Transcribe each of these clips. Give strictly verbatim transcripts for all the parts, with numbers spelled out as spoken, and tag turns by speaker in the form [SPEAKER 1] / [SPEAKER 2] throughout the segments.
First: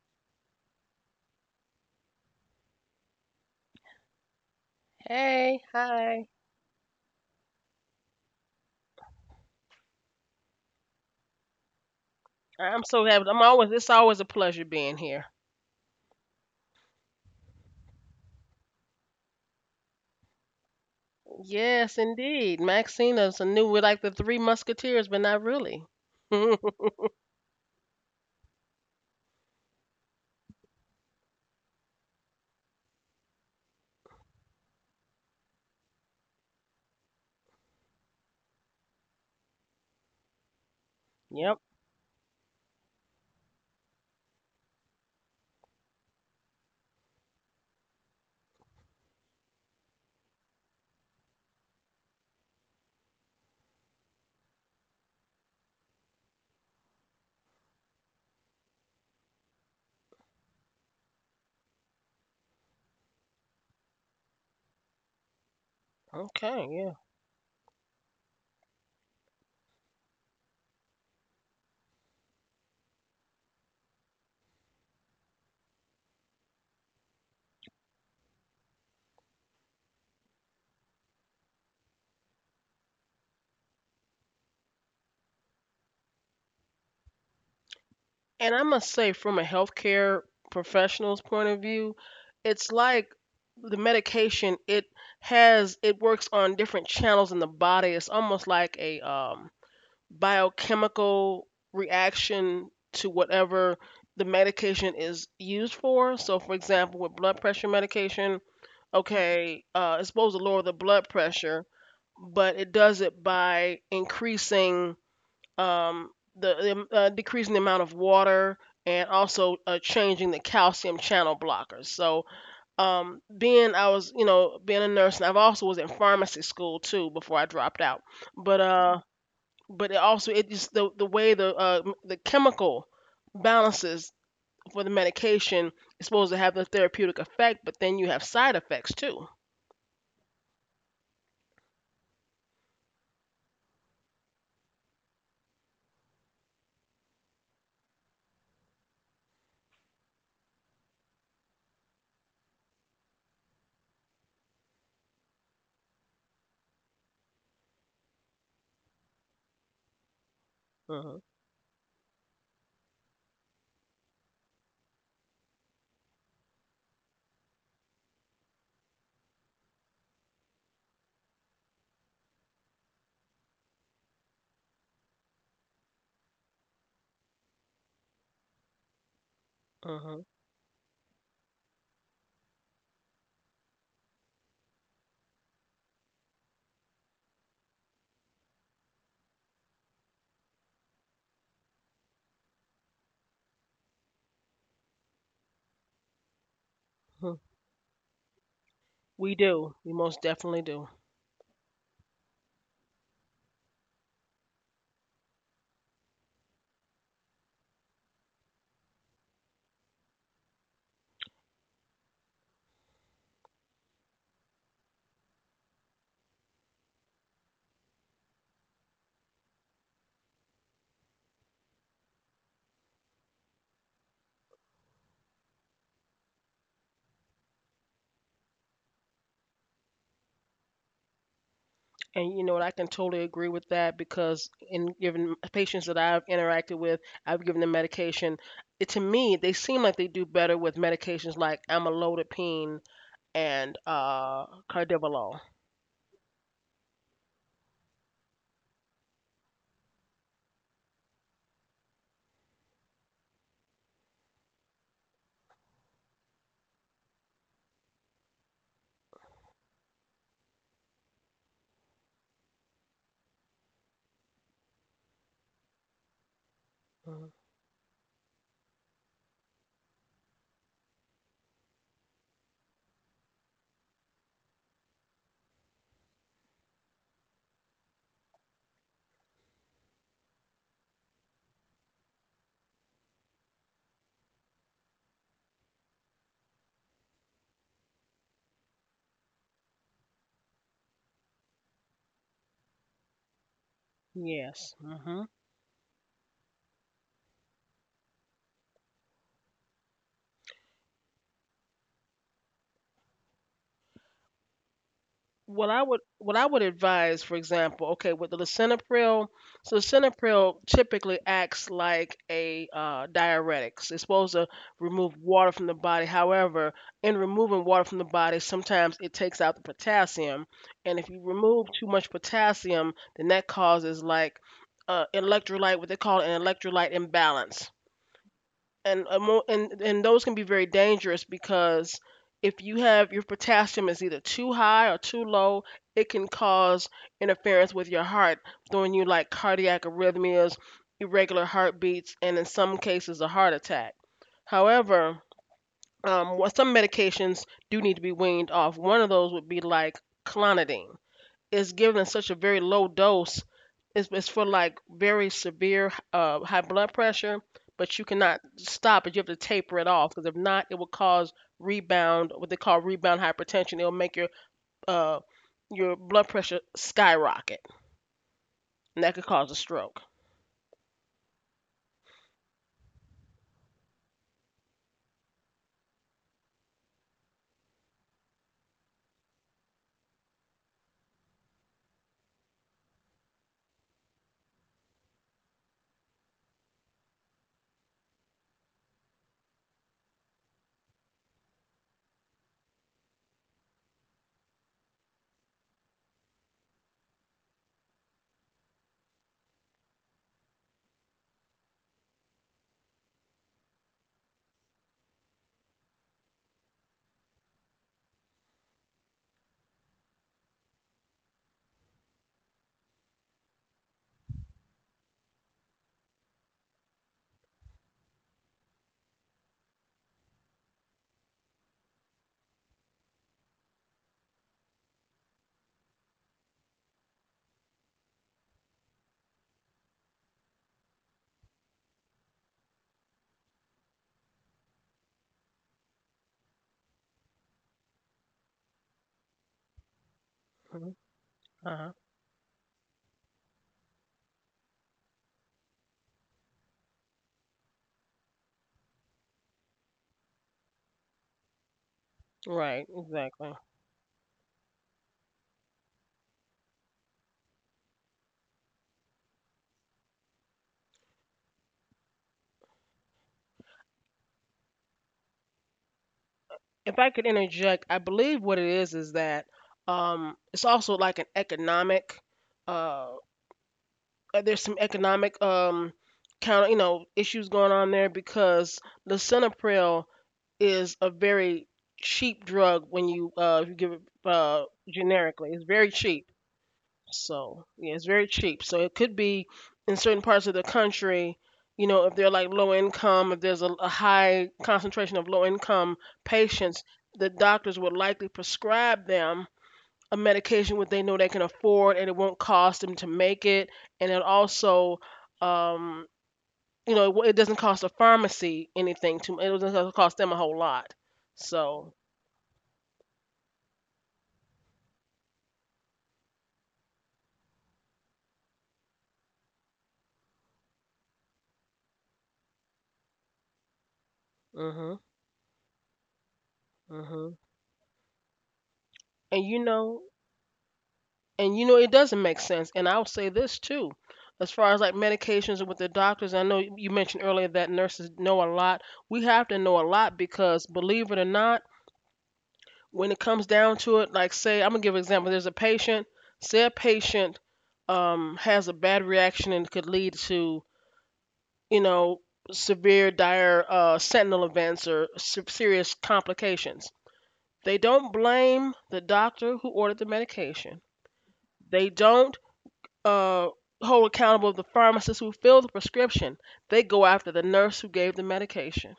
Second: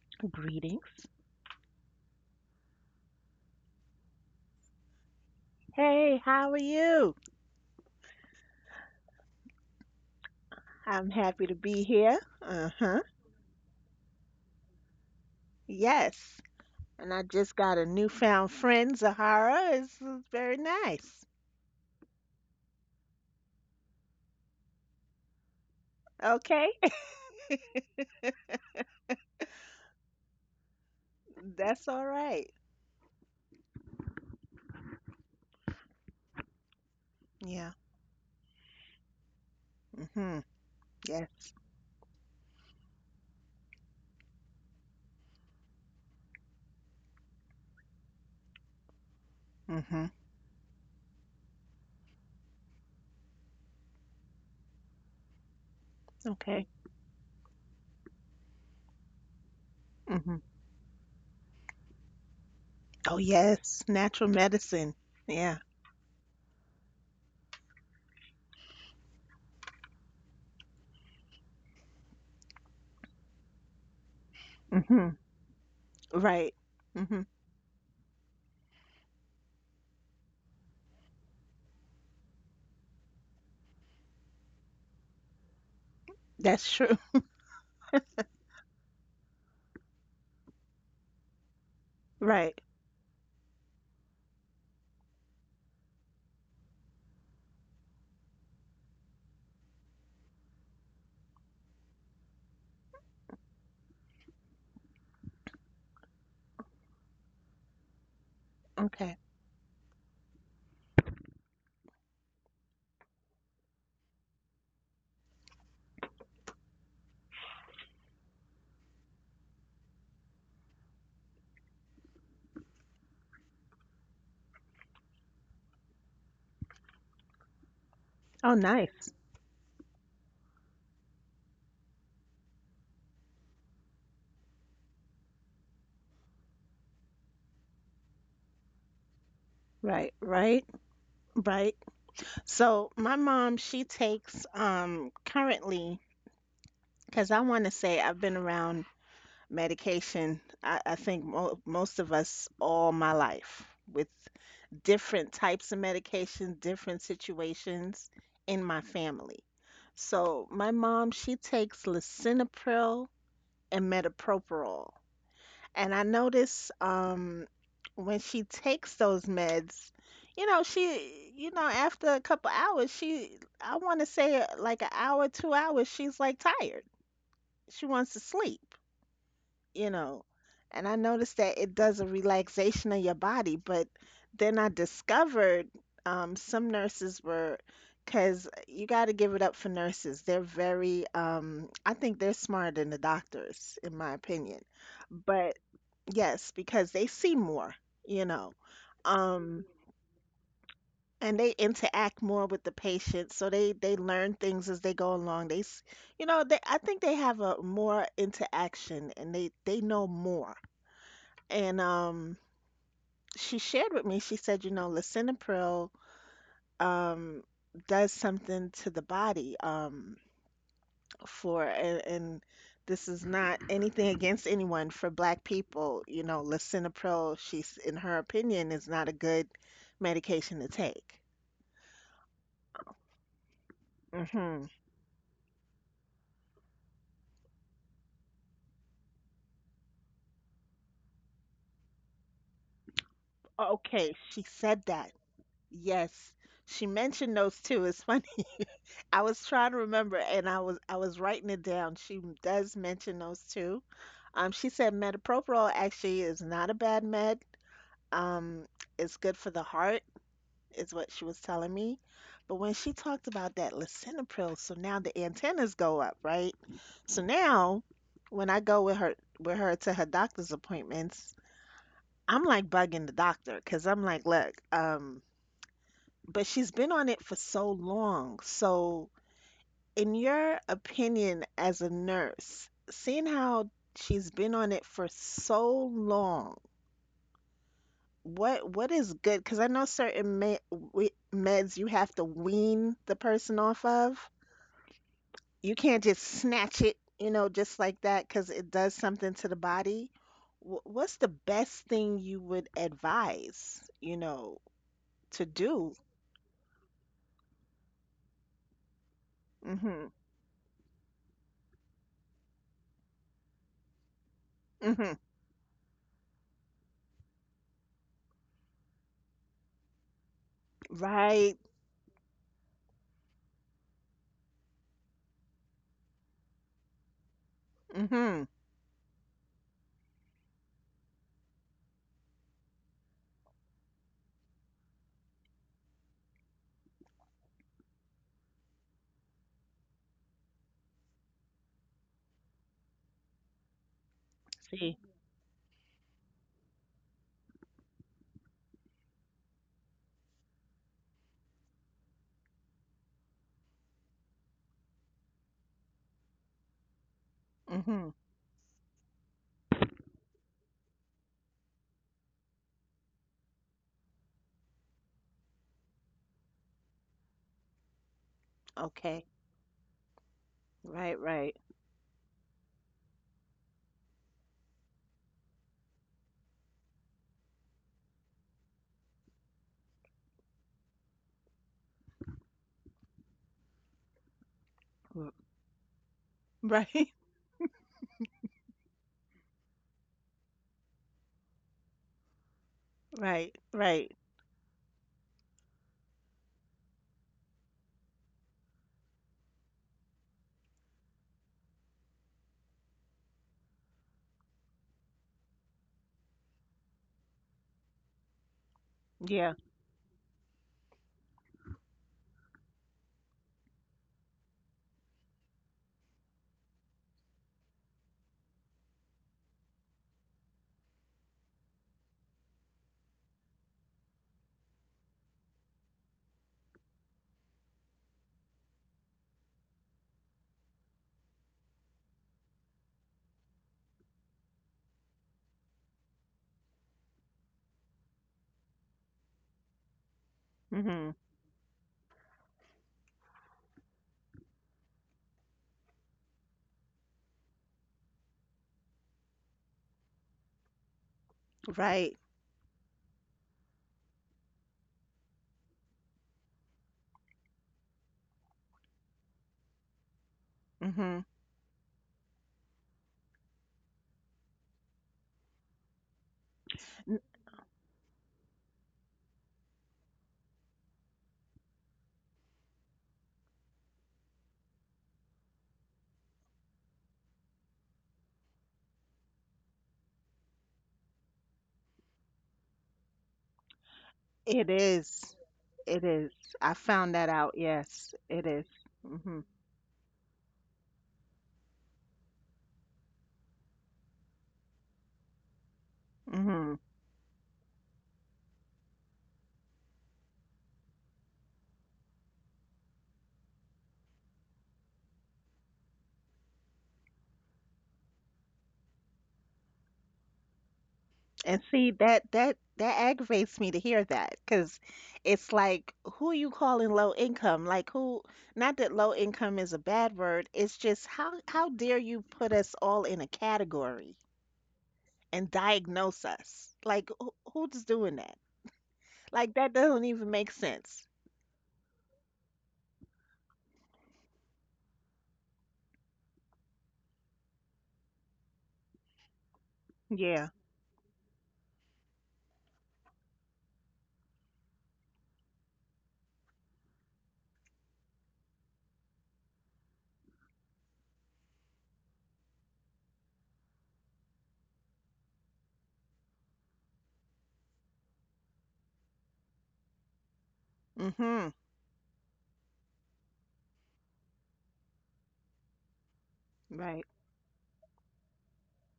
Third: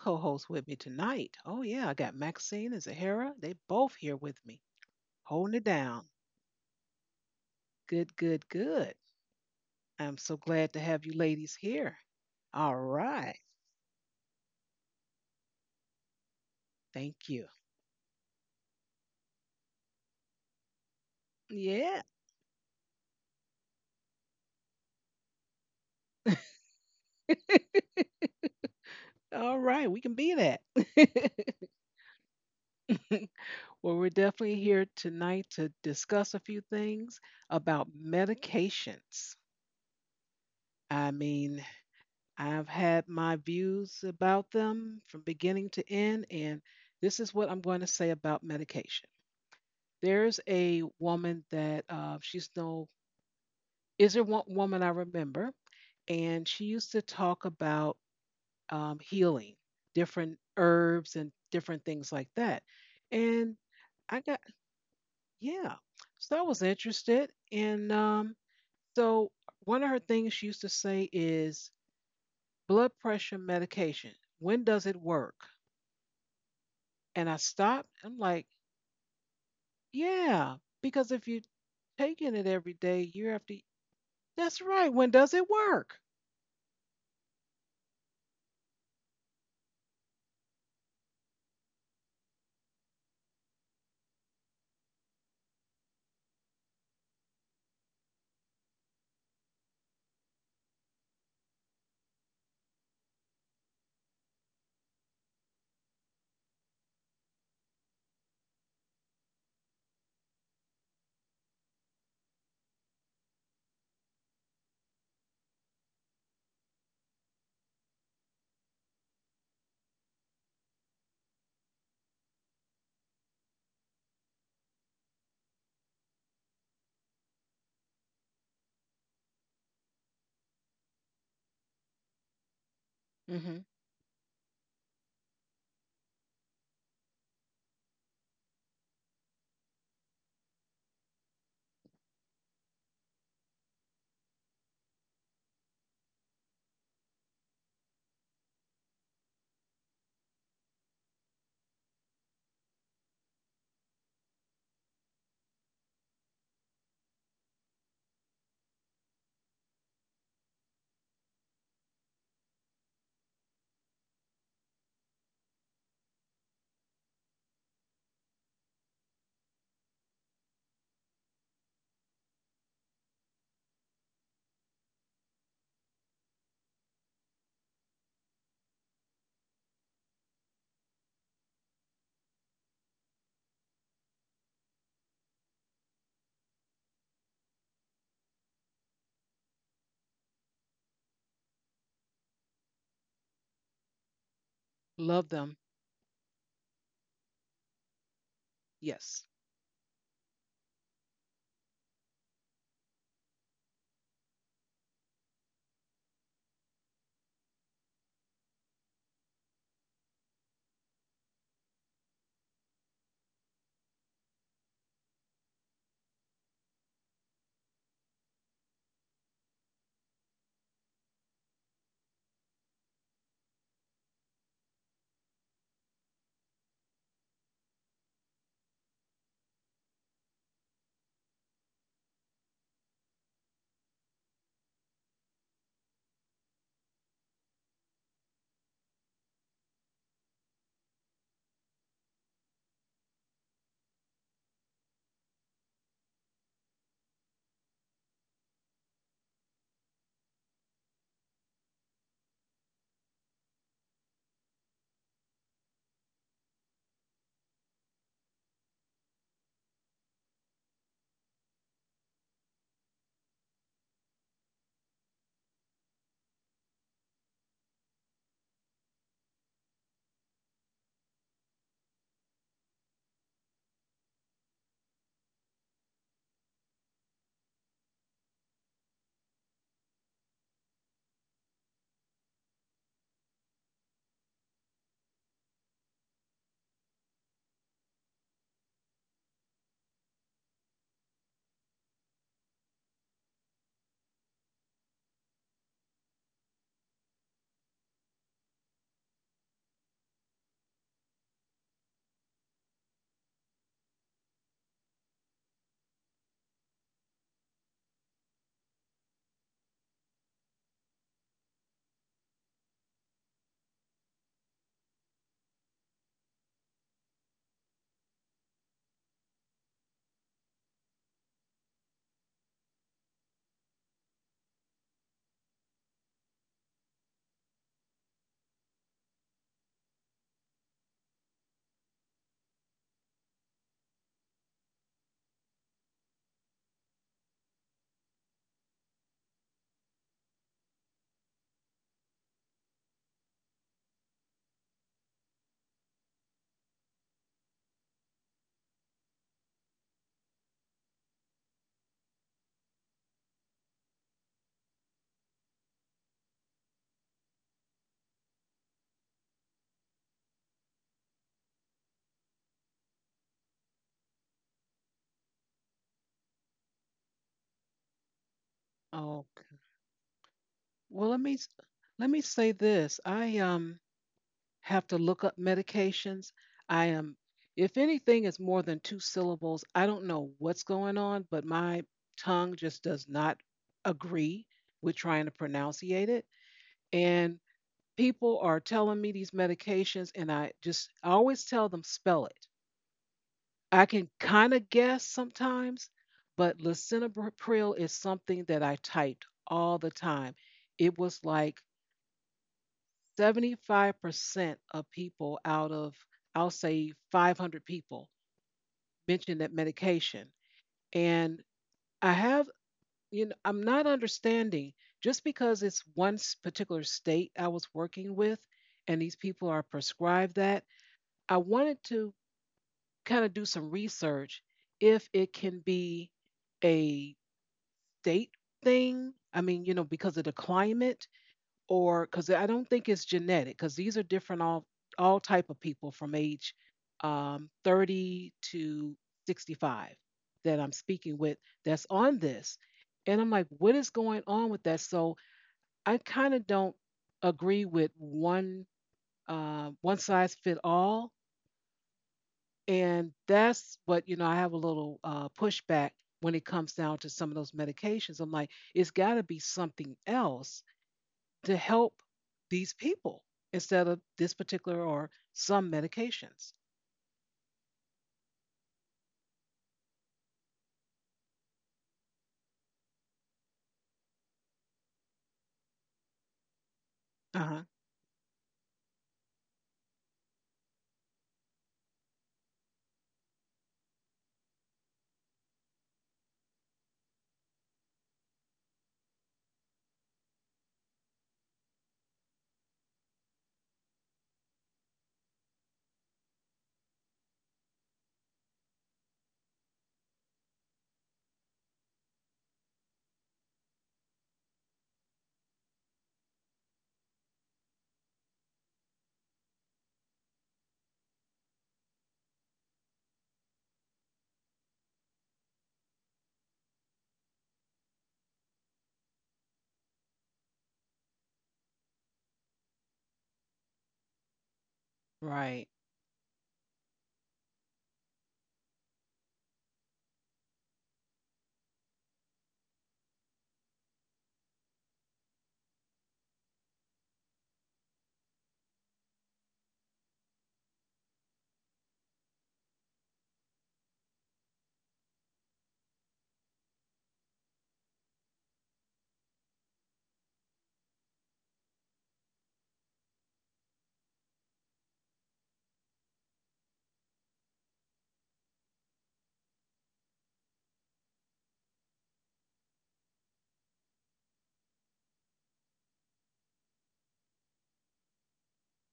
[SPEAKER 1] co hosts with me
[SPEAKER 2] Greetings.
[SPEAKER 1] tonight. Oh, yeah, I got Maxine and Zahara. They both here with me, holding
[SPEAKER 3] Hey,
[SPEAKER 1] it down.
[SPEAKER 2] Hey,
[SPEAKER 3] hi.
[SPEAKER 2] how are you?
[SPEAKER 1] Good, good, good. I'm so glad to have
[SPEAKER 2] I'm
[SPEAKER 1] you
[SPEAKER 2] happy
[SPEAKER 1] ladies
[SPEAKER 2] to be
[SPEAKER 1] here.
[SPEAKER 2] here.
[SPEAKER 1] All
[SPEAKER 3] I'm
[SPEAKER 2] Uh-huh.
[SPEAKER 3] so happy. I'm
[SPEAKER 1] right.
[SPEAKER 3] always, it's always a pleasure being here.
[SPEAKER 2] Yes. And I
[SPEAKER 1] Thank you.
[SPEAKER 2] just got a newfound friend, Zahara. This is very nice.
[SPEAKER 3] Yes,
[SPEAKER 1] Yeah.
[SPEAKER 3] indeed. Maxina's a new. We're like the Three Musketeers, but not really.
[SPEAKER 2] Okay.
[SPEAKER 1] All right. We can be that.
[SPEAKER 2] That's all right.
[SPEAKER 1] Well, we're definitely here tonight to discuss a few things
[SPEAKER 2] Yeah.
[SPEAKER 1] about medications.
[SPEAKER 2] Mm-hmm.
[SPEAKER 1] I
[SPEAKER 3] Yep.
[SPEAKER 2] Yes.
[SPEAKER 1] mean, I've had my views about them from beginning to end, and this is what I'm going to say about medication.
[SPEAKER 2] Mm-hmm.
[SPEAKER 1] There's a woman that uh, she's no is there one woman I remember, and she
[SPEAKER 2] Okay.
[SPEAKER 1] used to talk about um, healing,
[SPEAKER 2] Mm-hmm.
[SPEAKER 1] different herbs and different things like that.
[SPEAKER 2] Oh,
[SPEAKER 1] And
[SPEAKER 2] yes.
[SPEAKER 1] I
[SPEAKER 2] Natural
[SPEAKER 1] got
[SPEAKER 2] medicine. Yeah.
[SPEAKER 1] yeah, so I was
[SPEAKER 3] Okay, yeah.
[SPEAKER 1] interested, and um, so one of her things she used to say is blood pressure medication. When does it
[SPEAKER 2] Mm-hmm.
[SPEAKER 1] work?
[SPEAKER 2] Right. Mm-hmm.
[SPEAKER 1] And I stopped. I'm like, yeah, because if you're taking it every day, year after, that's right. When does it work?
[SPEAKER 2] That's true.
[SPEAKER 3] And I must say, from a healthcare professional's point of view,
[SPEAKER 2] Right.
[SPEAKER 3] it's like the medication, it has, it works on different channels in the body. It's almost like a um, biochemical reaction to whatever the medication is used for. So, for example, with blood pressure medication,
[SPEAKER 2] Okay.
[SPEAKER 3] okay, uh, it's supposed to lower the blood pressure, but it does it by increasing um, the uh, decreasing the amount of water and also uh, changing the calcium channel blockers. So, um, being I was you know being a nurse, and I've also was in pharmacy school too before I dropped out.
[SPEAKER 2] Oh,
[SPEAKER 3] But uh,
[SPEAKER 2] nice.
[SPEAKER 3] but it also it just the the way the uh, m- the chemical
[SPEAKER 1] Mm-hmm.
[SPEAKER 3] balances for the medication is supposed to have the therapeutic effect, but then you have side effects too.
[SPEAKER 2] Right. Right. Right. So my mom, she takes um currently, because I want to say I've been around medication. I, I think mo most of us all my life with different types of medication, different situations in my family. So my mom,
[SPEAKER 3] Uh-huh.
[SPEAKER 2] she takes lisinopril and metoprolol. And I notice um, when she takes those meds, you know, she, you know, after a couple hours, she, I want to say uh, like an hour, two hours, she's like tired. She wants to sleep, you
[SPEAKER 3] Uh-huh.
[SPEAKER 2] know. And I noticed that it does a relaxation of your body. But then I discovered um, some nurses were, because you got to give it up for nurses. They're very, um, I think they're smarter than the doctors, in my opinion.
[SPEAKER 1] Love
[SPEAKER 2] But
[SPEAKER 1] them.
[SPEAKER 2] yes, because they see
[SPEAKER 3] uh-huh.
[SPEAKER 2] more, you know,
[SPEAKER 1] Yes.
[SPEAKER 3] We
[SPEAKER 2] um,
[SPEAKER 3] do. We most definitely do.
[SPEAKER 2] and they interact more with the patient, so they they learn things as they go along. They, s- you know, they I think they have a more interaction and they they know more. And um, she shared with me. She said, you know, lisinopril um does something to the body. Um, for and, and this is not anything against anyone. For black people, you know, lisinopril, she's, in her opinion, is not a good medication to take.
[SPEAKER 3] And you know what? I can totally agree with that because
[SPEAKER 2] Hmm.
[SPEAKER 3] in given patients that I've interacted with, I've given them medication. It, to me, they seem like they do better with medications like amlodipine and
[SPEAKER 2] Okay, she
[SPEAKER 3] uh,
[SPEAKER 2] said that.
[SPEAKER 3] cardivolol.
[SPEAKER 2] Yes, she mentioned those two. It's funny. I was trying to remember and I was I was writing it down. She does mention those two. um she said metoprolol actually is not a bad med. um it's good for the heart is what she was telling me. But when she talked about that lisinopril, so now the antennas go up, right? So
[SPEAKER 3] Mhm.
[SPEAKER 2] now when I go with her, with her to her doctor's appointments, I'm like bugging the doctor because I'm like, look, um, but she's been on it for so long. So in your opinion as a nurse, seeing how she's been on it for so long, What what is good? Because I know certain med we, meds you have to wean the person off of.
[SPEAKER 3] Yes. Hmm
[SPEAKER 2] You can't just snatch it, you know, just like that, because it does something to the body. Wh- what's the best thing you would advise, you know, to
[SPEAKER 3] what I
[SPEAKER 2] do?
[SPEAKER 3] would what I would advise, for example, okay, with the lisinopril, so
[SPEAKER 2] Mm-hmm.
[SPEAKER 3] lisinopril typically acts like a uh, diuretic. It's supposed to remove
[SPEAKER 2] Mm-hmm.
[SPEAKER 3] water from the body. However, in removing water from the body, sometimes it takes out the potassium, and if you
[SPEAKER 2] Right.
[SPEAKER 3] remove too much potassium, then that causes like uh, electrolyte, what they call an electrolyte imbalance
[SPEAKER 2] Mm-hmm.
[SPEAKER 3] and a mo- and and those can be very dangerous because if you have your potassium is either too high or too low, it can cause interference with your heart, throwing you like cardiac arrhythmias, irregular heartbeats, and in some cases a heart attack.
[SPEAKER 2] See.
[SPEAKER 3] However, um, what some medications do need to be weaned off. One of those would be like clonidine is given in such a very low dose. It's, it's for like very severe uh, high blood pressure, but you
[SPEAKER 2] Mm-hmm.
[SPEAKER 3] cannot stop it. You have to taper it off because if not, it will cause rebound, what they call rebound hypertension. It'll make your uh, your blood pressure skyrocket, and that could
[SPEAKER 2] Okay.
[SPEAKER 1] Oh,
[SPEAKER 3] cause a stroke.
[SPEAKER 1] well,
[SPEAKER 2] Right.
[SPEAKER 1] let me s-
[SPEAKER 2] Right.
[SPEAKER 1] let me say this. I um have to look up medications. I am, if anything is more than two syllables, I don't know what's going on, but my tongue just does not agree with trying to
[SPEAKER 2] R-
[SPEAKER 1] pronunciate it.
[SPEAKER 2] Right.
[SPEAKER 1] And people are telling me these medications and I just I always tell them spell it.
[SPEAKER 2] Right.
[SPEAKER 1] I can
[SPEAKER 2] Right.
[SPEAKER 1] kind of guess sometimes, but lisinopril is something that I typed all the time. It was like seventy-five percent of people out of I'll say five hundred people mentioned
[SPEAKER 2] Yeah.
[SPEAKER 1] that medication. And I have, you know, I'm not understanding just because it's one s- particular state I was working with and these people are prescribed that. I wanted to kind of do some research if it can be a state thing. I mean, you know, because of the climate or because I don't think it's genetic, because these are different all all type of people from age um, thirty to sixty-five that I'm
[SPEAKER 3] Mhm.
[SPEAKER 2] Mm-hmm.
[SPEAKER 1] speaking with, that's
[SPEAKER 3] Uh-huh.
[SPEAKER 1] on this. And I'm like, what is going on with that? So I kind of don't agree with one uh, one size fit all.
[SPEAKER 2] Right.
[SPEAKER 3] Right,
[SPEAKER 1] And
[SPEAKER 3] exactly.
[SPEAKER 1] that's what, you know, I have a little uh, pushback when it comes down to some of those medications. I'm like, it's got to be something else
[SPEAKER 2] Mm-hmm.
[SPEAKER 1] to help these people instead of this particular or some medications.
[SPEAKER 3] If I could interject, I believe what it is is that um, it's also like an economic. uh, uh, there's some economic um counter you know issues
[SPEAKER 1] Uh-huh.
[SPEAKER 3] going on there because lisinopril is a very cheap drug when you uh if you give it uh
[SPEAKER 2] It is.
[SPEAKER 3] generically. It's very
[SPEAKER 2] It
[SPEAKER 3] cheap.
[SPEAKER 2] is. I found that out.
[SPEAKER 3] So yeah, it's
[SPEAKER 2] Yes,
[SPEAKER 3] very
[SPEAKER 2] it
[SPEAKER 3] cheap.
[SPEAKER 2] is.
[SPEAKER 3] So it could
[SPEAKER 2] Mm-hmm.
[SPEAKER 3] be in certain parts of the country, you know, if they're like low income, if there's a, a high concentration of low income
[SPEAKER 2] Mm-hmm.
[SPEAKER 3] patients, the doctors would likely prescribe them a medication what they know they can afford and it won't cost them to make it and it also um, you know it, it doesn't cost a pharmacy anything to it doesn't cost them a whole lot
[SPEAKER 2] And see,
[SPEAKER 3] so.
[SPEAKER 2] that that that aggravates me to hear that, because it's like, who you calling low income? Like, who? Not that low income is a bad word. It's just, how how dare you put us all in a category
[SPEAKER 3] Mhm.
[SPEAKER 2] and
[SPEAKER 1] Right.
[SPEAKER 2] diagnose us? Like,
[SPEAKER 3] Mhm.
[SPEAKER 2] who, who's doing that?
[SPEAKER 3] and
[SPEAKER 2] Like,
[SPEAKER 3] you
[SPEAKER 2] that
[SPEAKER 3] know
[SPEAKER 2] doesn't even make sense.
[SPEAKER 3] and you know it doesn't make sense, and I'll say this too, as far as like medications with the doctors, I know you mentioned earlier that nurses know a lot. We have to know a lot
[SPEAKER 2] Yeah.
[SPEAKER 3] because believe it or not, when it comes down to it, like say I'm gonna give an example. There's a patient. Say a patient um, has a bad reaction and could lead to you know severe, dire uh, sentinel events or se- serious complications. They don't blame the doctor who ordered the medication.
[SPEAKER 2] Mm-hmm.
[SPEAKER 3] They don't uh, hold accountable the pharmacist who filled the prescription. They go
[SPEAKER 2] Right.
[SPEAKER 3] after the nurse who gave the medication.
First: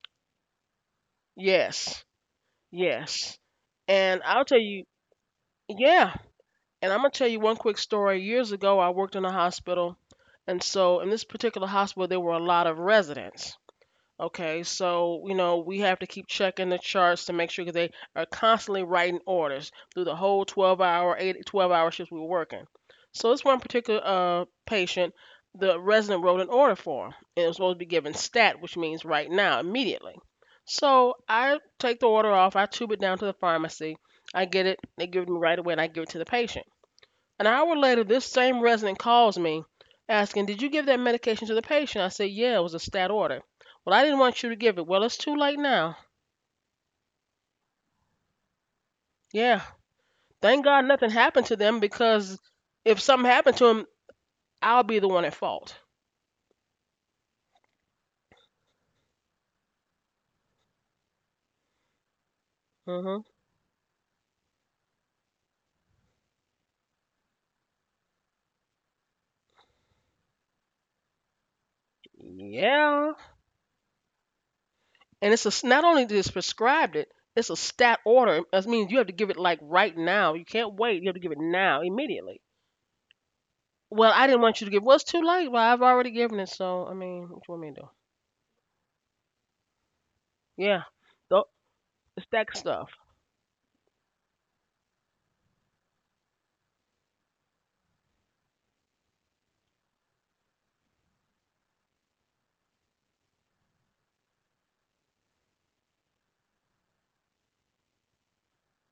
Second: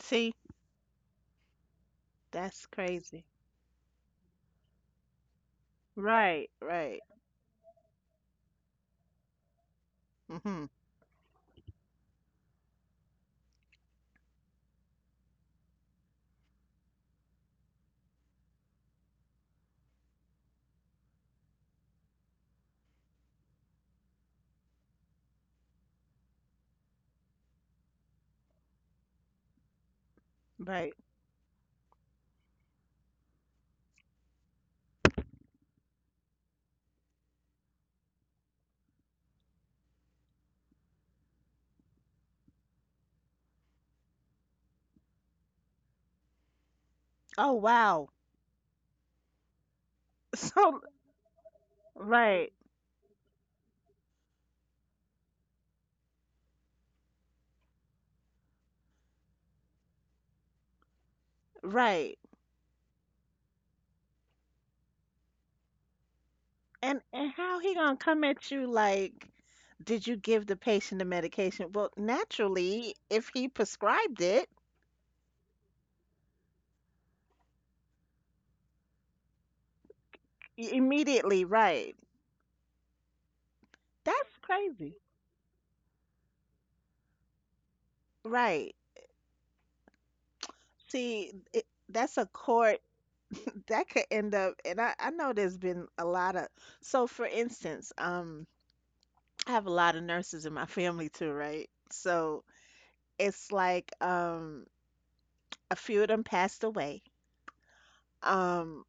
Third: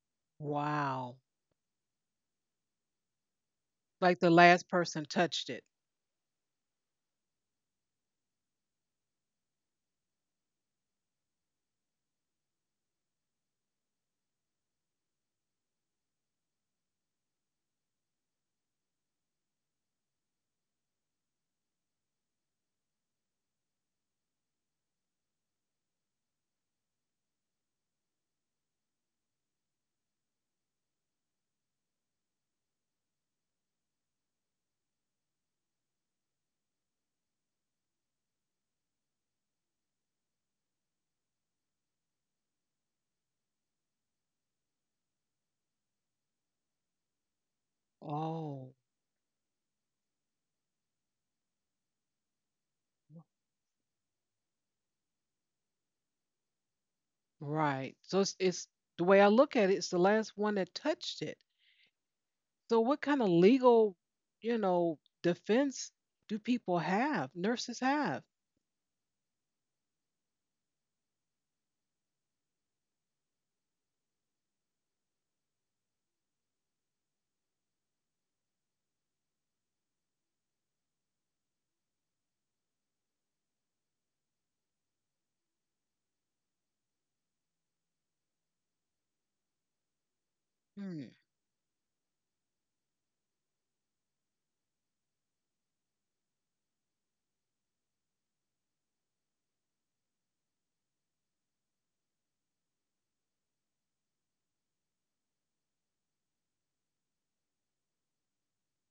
[SPEAKER 2] See,
[SPEAKER 1] Wow.
[SPEAKER 3] Yes,
[SPEAKER 2] that's crazy.
[SPEAKER 3] yes.
[SPEAKER 1] Like
[SPEAKER 3] And
[SPEAKER 1] the
[SPEAKER 3] I'll tell
[SPEAKER 1] last
[SPEAKER 3] you,
[SPEAKER 1] person touched it.
[SPEAKER 3] yeah,
[SPEAKER 2] Right.
[SPEAKER 3] and I'm
[SPEAKER 2] Right.
[SPEAKER 3] gonna tell you one quick story. Years ago, I worked in a hospital, and
[SPEAKER 2] Mhm.
[SPEAKER 3] so in this particular hospital, there were a lot of residents. Okay, so you know we have to keep checking the charts to make sure that they are constantly writing orders through the whole twelve-hour, eight, 12-hour shifts we were working. So this one particular uh, patient, the resident wrote an order for him, and it was supposed to be given stat, which means right now, immediately.
[SPEAKER 2] Right.
[SPEAKER 3] So I take the order off, I tube it down to the pharmacy, I get it, they give it to me right away, and I give it to the patient. An hour later, this same resident calls me asking, did you give that medication to the patient? I said, yeah, it was a stat order. Well, I didn't want you to give it. Well, it's too late now.
[SPEAKER 2] Oh wow.
[SPEAKER 1] Oh.
[SPEAKER 3] Yeah. Thank
[SPEAKER 2] So
[SPEAKER 3] God nothing happened to them because
[SPEAKER 2] right,
[SPEAKER 3] if something happened to them, I'll be the one at fault.
[SPEAKER 1] Right. So it's, it's the way I look at it, it's the last one that touched it.
[SPEAKER 2] right.
[SPEAKER 1] So what
[SPEAKER 3] Hmm.
[SPEAKER 1] kind of legal, you know, defense do people
[SPEAKER 2] And and
[SPEAKER 1] have,
[SPEAKER 2] how he
[SPEAKER 1] nurses
[SPEAKER 2] gonna
[SPEAKER 1] have?
[SPEAKER 2] come at you like, did you give the patient the medication? Well, naturally,
[SPEAKER 3] Yeah.
[SPEAKER 2] if he prescribed it.
[SPEAKER 3] And it's a, s- not only did just prescribed it, it's a stat order. That means you have to give it like right now. You
[SPEAKER 2] I-
[SPEAKER 3] can't wait. You have to give it
[SPEAKER 2] immediately,
[SPEAKER 3] now,
[SPEAKER 2] right.
[SPEAKER 3] immediately. Well, I
[SPEAKER 2] That's
[SPEAKER 3] didn't want you to give. Well,
[SPEAKER 2] crazy.
[SPEAKER 3] it's too late. Well, I've already given it. So, I mean, what do you want me to do?
[SPEAKER 2] Right.
[SPEAKER 3] Yeah.
[SPEAKER 1] Hmm.
[SPEAKER 2] See,
[SPEAKER 3] Th-
[SPEAKER 2] it, that's
[SPEAKER 3] It's
[SPEAKER 2] a
[SPEAKER 3] that
[SPEAKER 2] court
[SPEAKER 3] stuff.
[SPEAKER 2] that could end up. And I, I know there's been a lot of, so for instance, um, I have a lot of nurses in my family too, right? So it's like, um, a few of them passed away. um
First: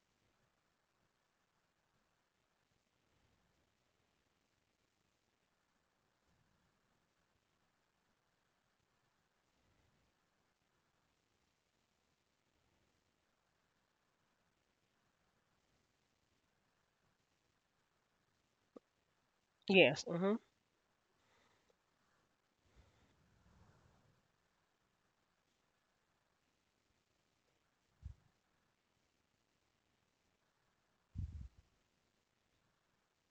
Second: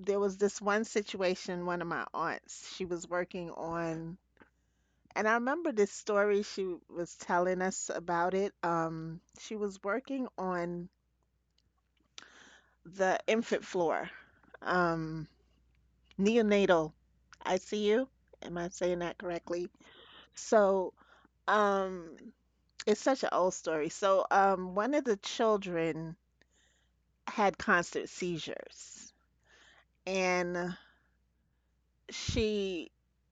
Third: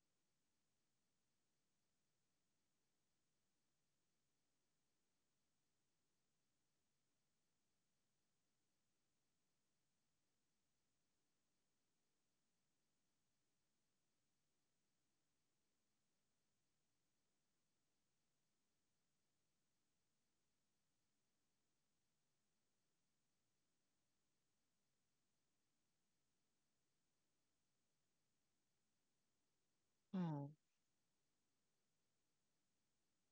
[SPEAKER 2] there was this one situation. One of my aunts, she was working on, and I remember this story she was telling us about it. um she was working on the infant floor, um neonatal I C U, am I saying that correctly?
[SPEAKER 3] Yes. Hmm.
[SPEAKER 2] So, um it's such an old story. So um one of the children had constant seizures.
[SPEAKER 1] Oh,
[SPEAKER 2] And she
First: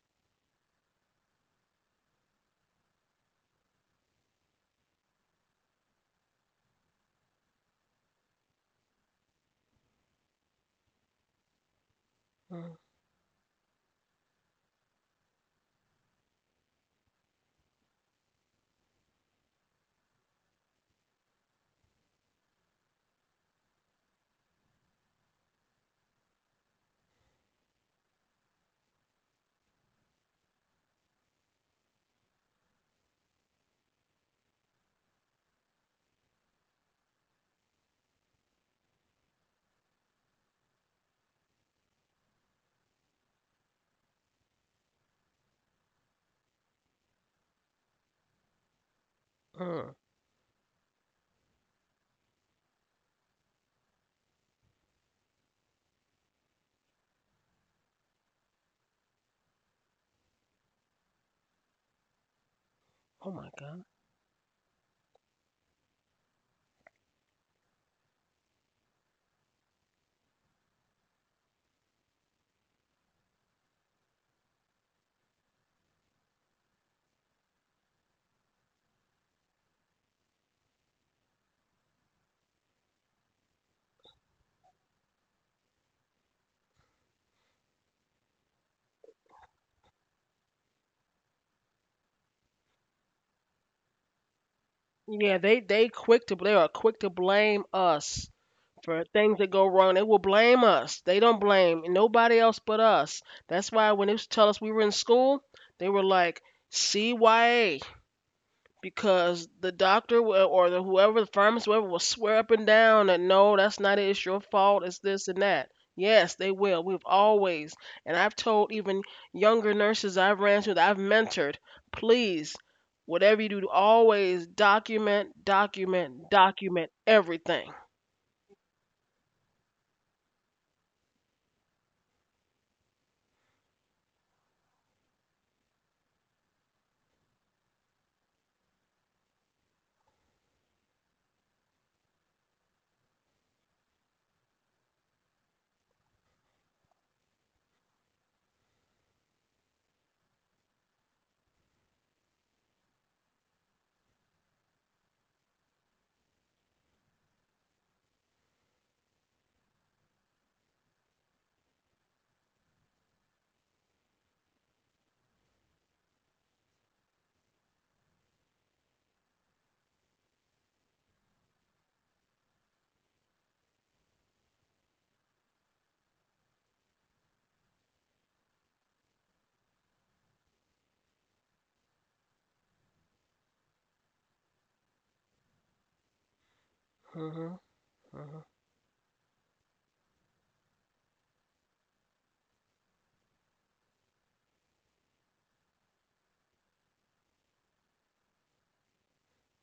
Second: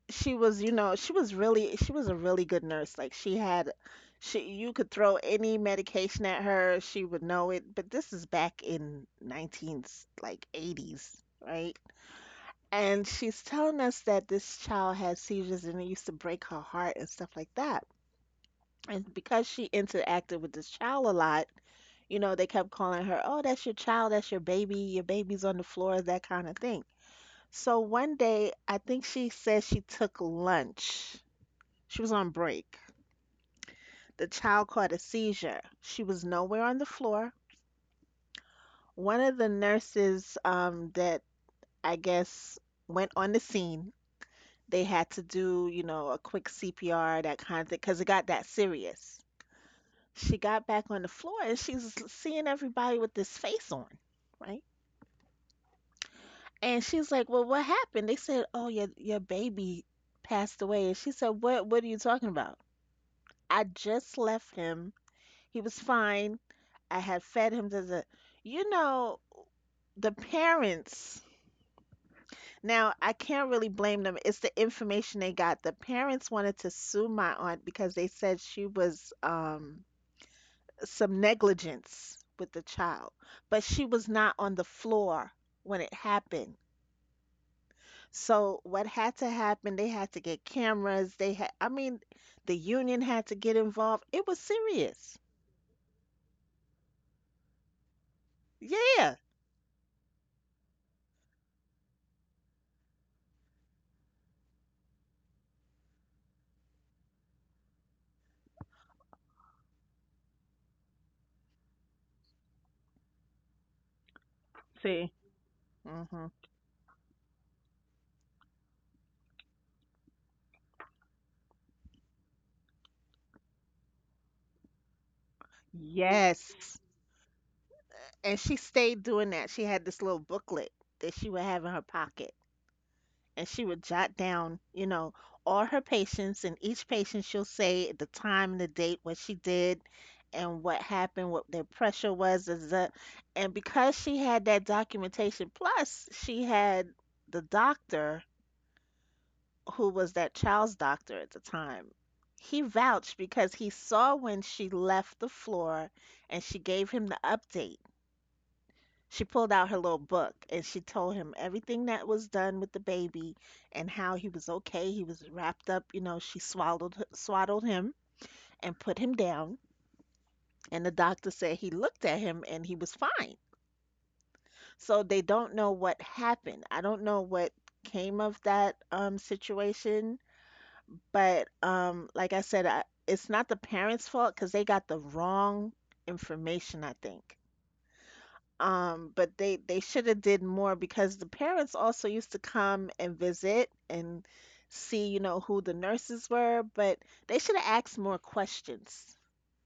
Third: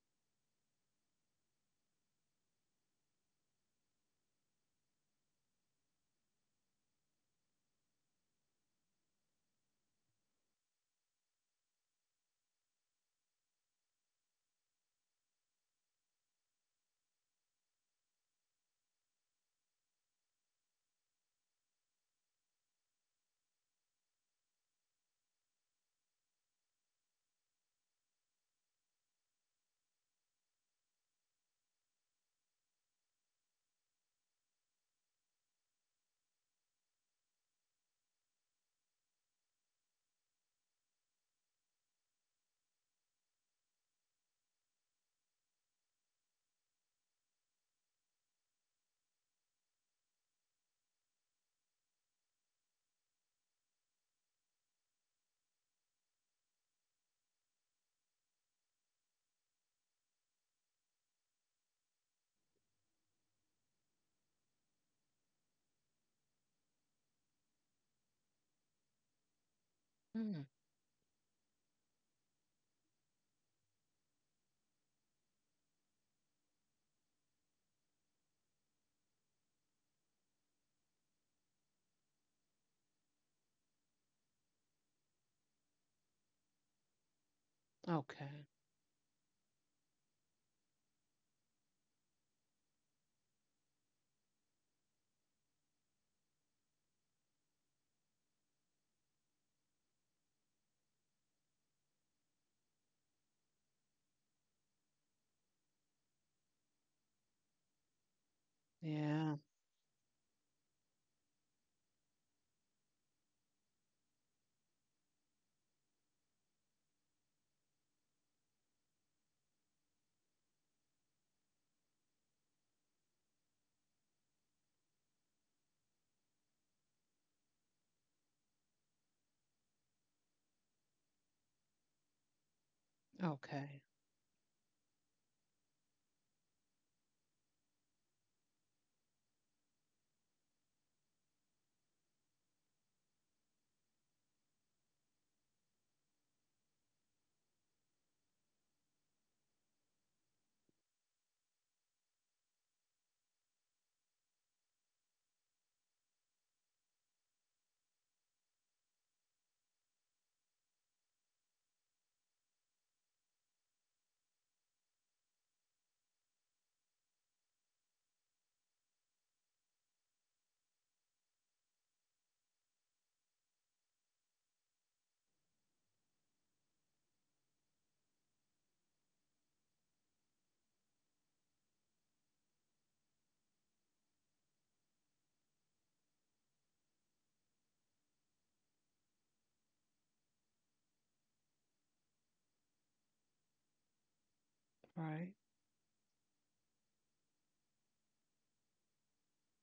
[SPEAKER 2] she was you know she was really she was a really good nurse. Like she had, she you could throw any medication at her, she would know it. But this is back in nineteen like eighties, right? And she's telling us that this child had seizures, and it used to break her heart and stuff like that. And because she interacted with this child a lot, you know, they kept calling her, oh, that's your child, that's your baby, your baby's on the floor, that kind of thing. So one day, I think she said she took lunch. She was on break. The child caught a seizure. She was nowhere on the floor. One of the nurses um, that I guess went on the scene, they had to do, you know, a quick C P R, that kind of thing, because it got that serious.
[SPEAKER 3] Mm-hmm.
[SPEAKER 2] She got back on the floor and she's seeing everybody with this face on, right? And she's like, "Well, what happened?" They said, "Oh, your your baby passed away." And she said, "What? What are you talking about?
[SPEAKER 3] Oh my
[SPEAKER 2] I
[SPEAKER 3] God.
[SPEAKER 2] just left him. He was fine. I had fed him to the, you know, the
[SPEAKER 1] mm,
[SPEAKER 2] parents." Now, I can't really blame them. It's the information they got. The parents wanted to sue my aunt because they said she was, um, some negligence with the child, but she was not on the floor when it happened.
[SPEAKER 1] okay.
[SPEAKER 2] So what had to happen? They had to get cameras. They had, I mean, the union had to get involved. It was serious.
[SPEAKER 3] Yeah, they they quick to they are quick to blame us for
[SPEAKER 2] Yeah.
[SPEAKER 3] things that go wrong. They will blame us. They don't blame nobody else but us. That's why when they used to tell us we were in school, they were like, "C Y A,
[SPEAKER 1] Yeah.
[SPEAKER 3] because the doctor wa- or the whoever the pharmacist whoever will swear up and down that no that's not it, it's your fault, it's
[SPEAKER 2] See,
[SPEAKER 3] this and that.
[SPEAKER 2] hmm.
[SPEAKER 3] Yes they will, we've always, and I've told even younger nurses I've ran to that I've mentored, please, whatever you do, always document, document,
[SPEAKER 2] Yes.
[SPEAKER 3] document everything.
[SPEAKER 2] And she stayed doing that. She had this little booklet that she would have in her pocket, and she would
[SPEAKER 1] Okay.
[SPEAKER 2] jot down, you know, all her patients, and each patient she'll say the time and the date, what she did, and what happened, what their pressure was, is that. And because she had that documentation, plus she had the doctor who was that child's doctor at the time. He vouched because he saw when she left the floor and she gave him the update. She pulled out her little book and she told him everything that was done with the baby, and how he was okay. He was wrapped up, you know, she swallowed swaddled him and put him down. And the doctor said he looked at him and he was fine. So they don't know what happened. I don't know what came of that um situation, but um like I said, I, it's not the parents' fault because they got the wrong information, I
[SPEAKER 3] Hmm.
[SPEAKER 2] think.
[SPEAKER 3] Hmm.
[SPEAKER 2] Um, but they they should have did more, because the parents also used to come and visit and see, you
[SPEAKER 1] Right.
[SPEAKER 2] know, who the nurses were, but they should have asked more questions,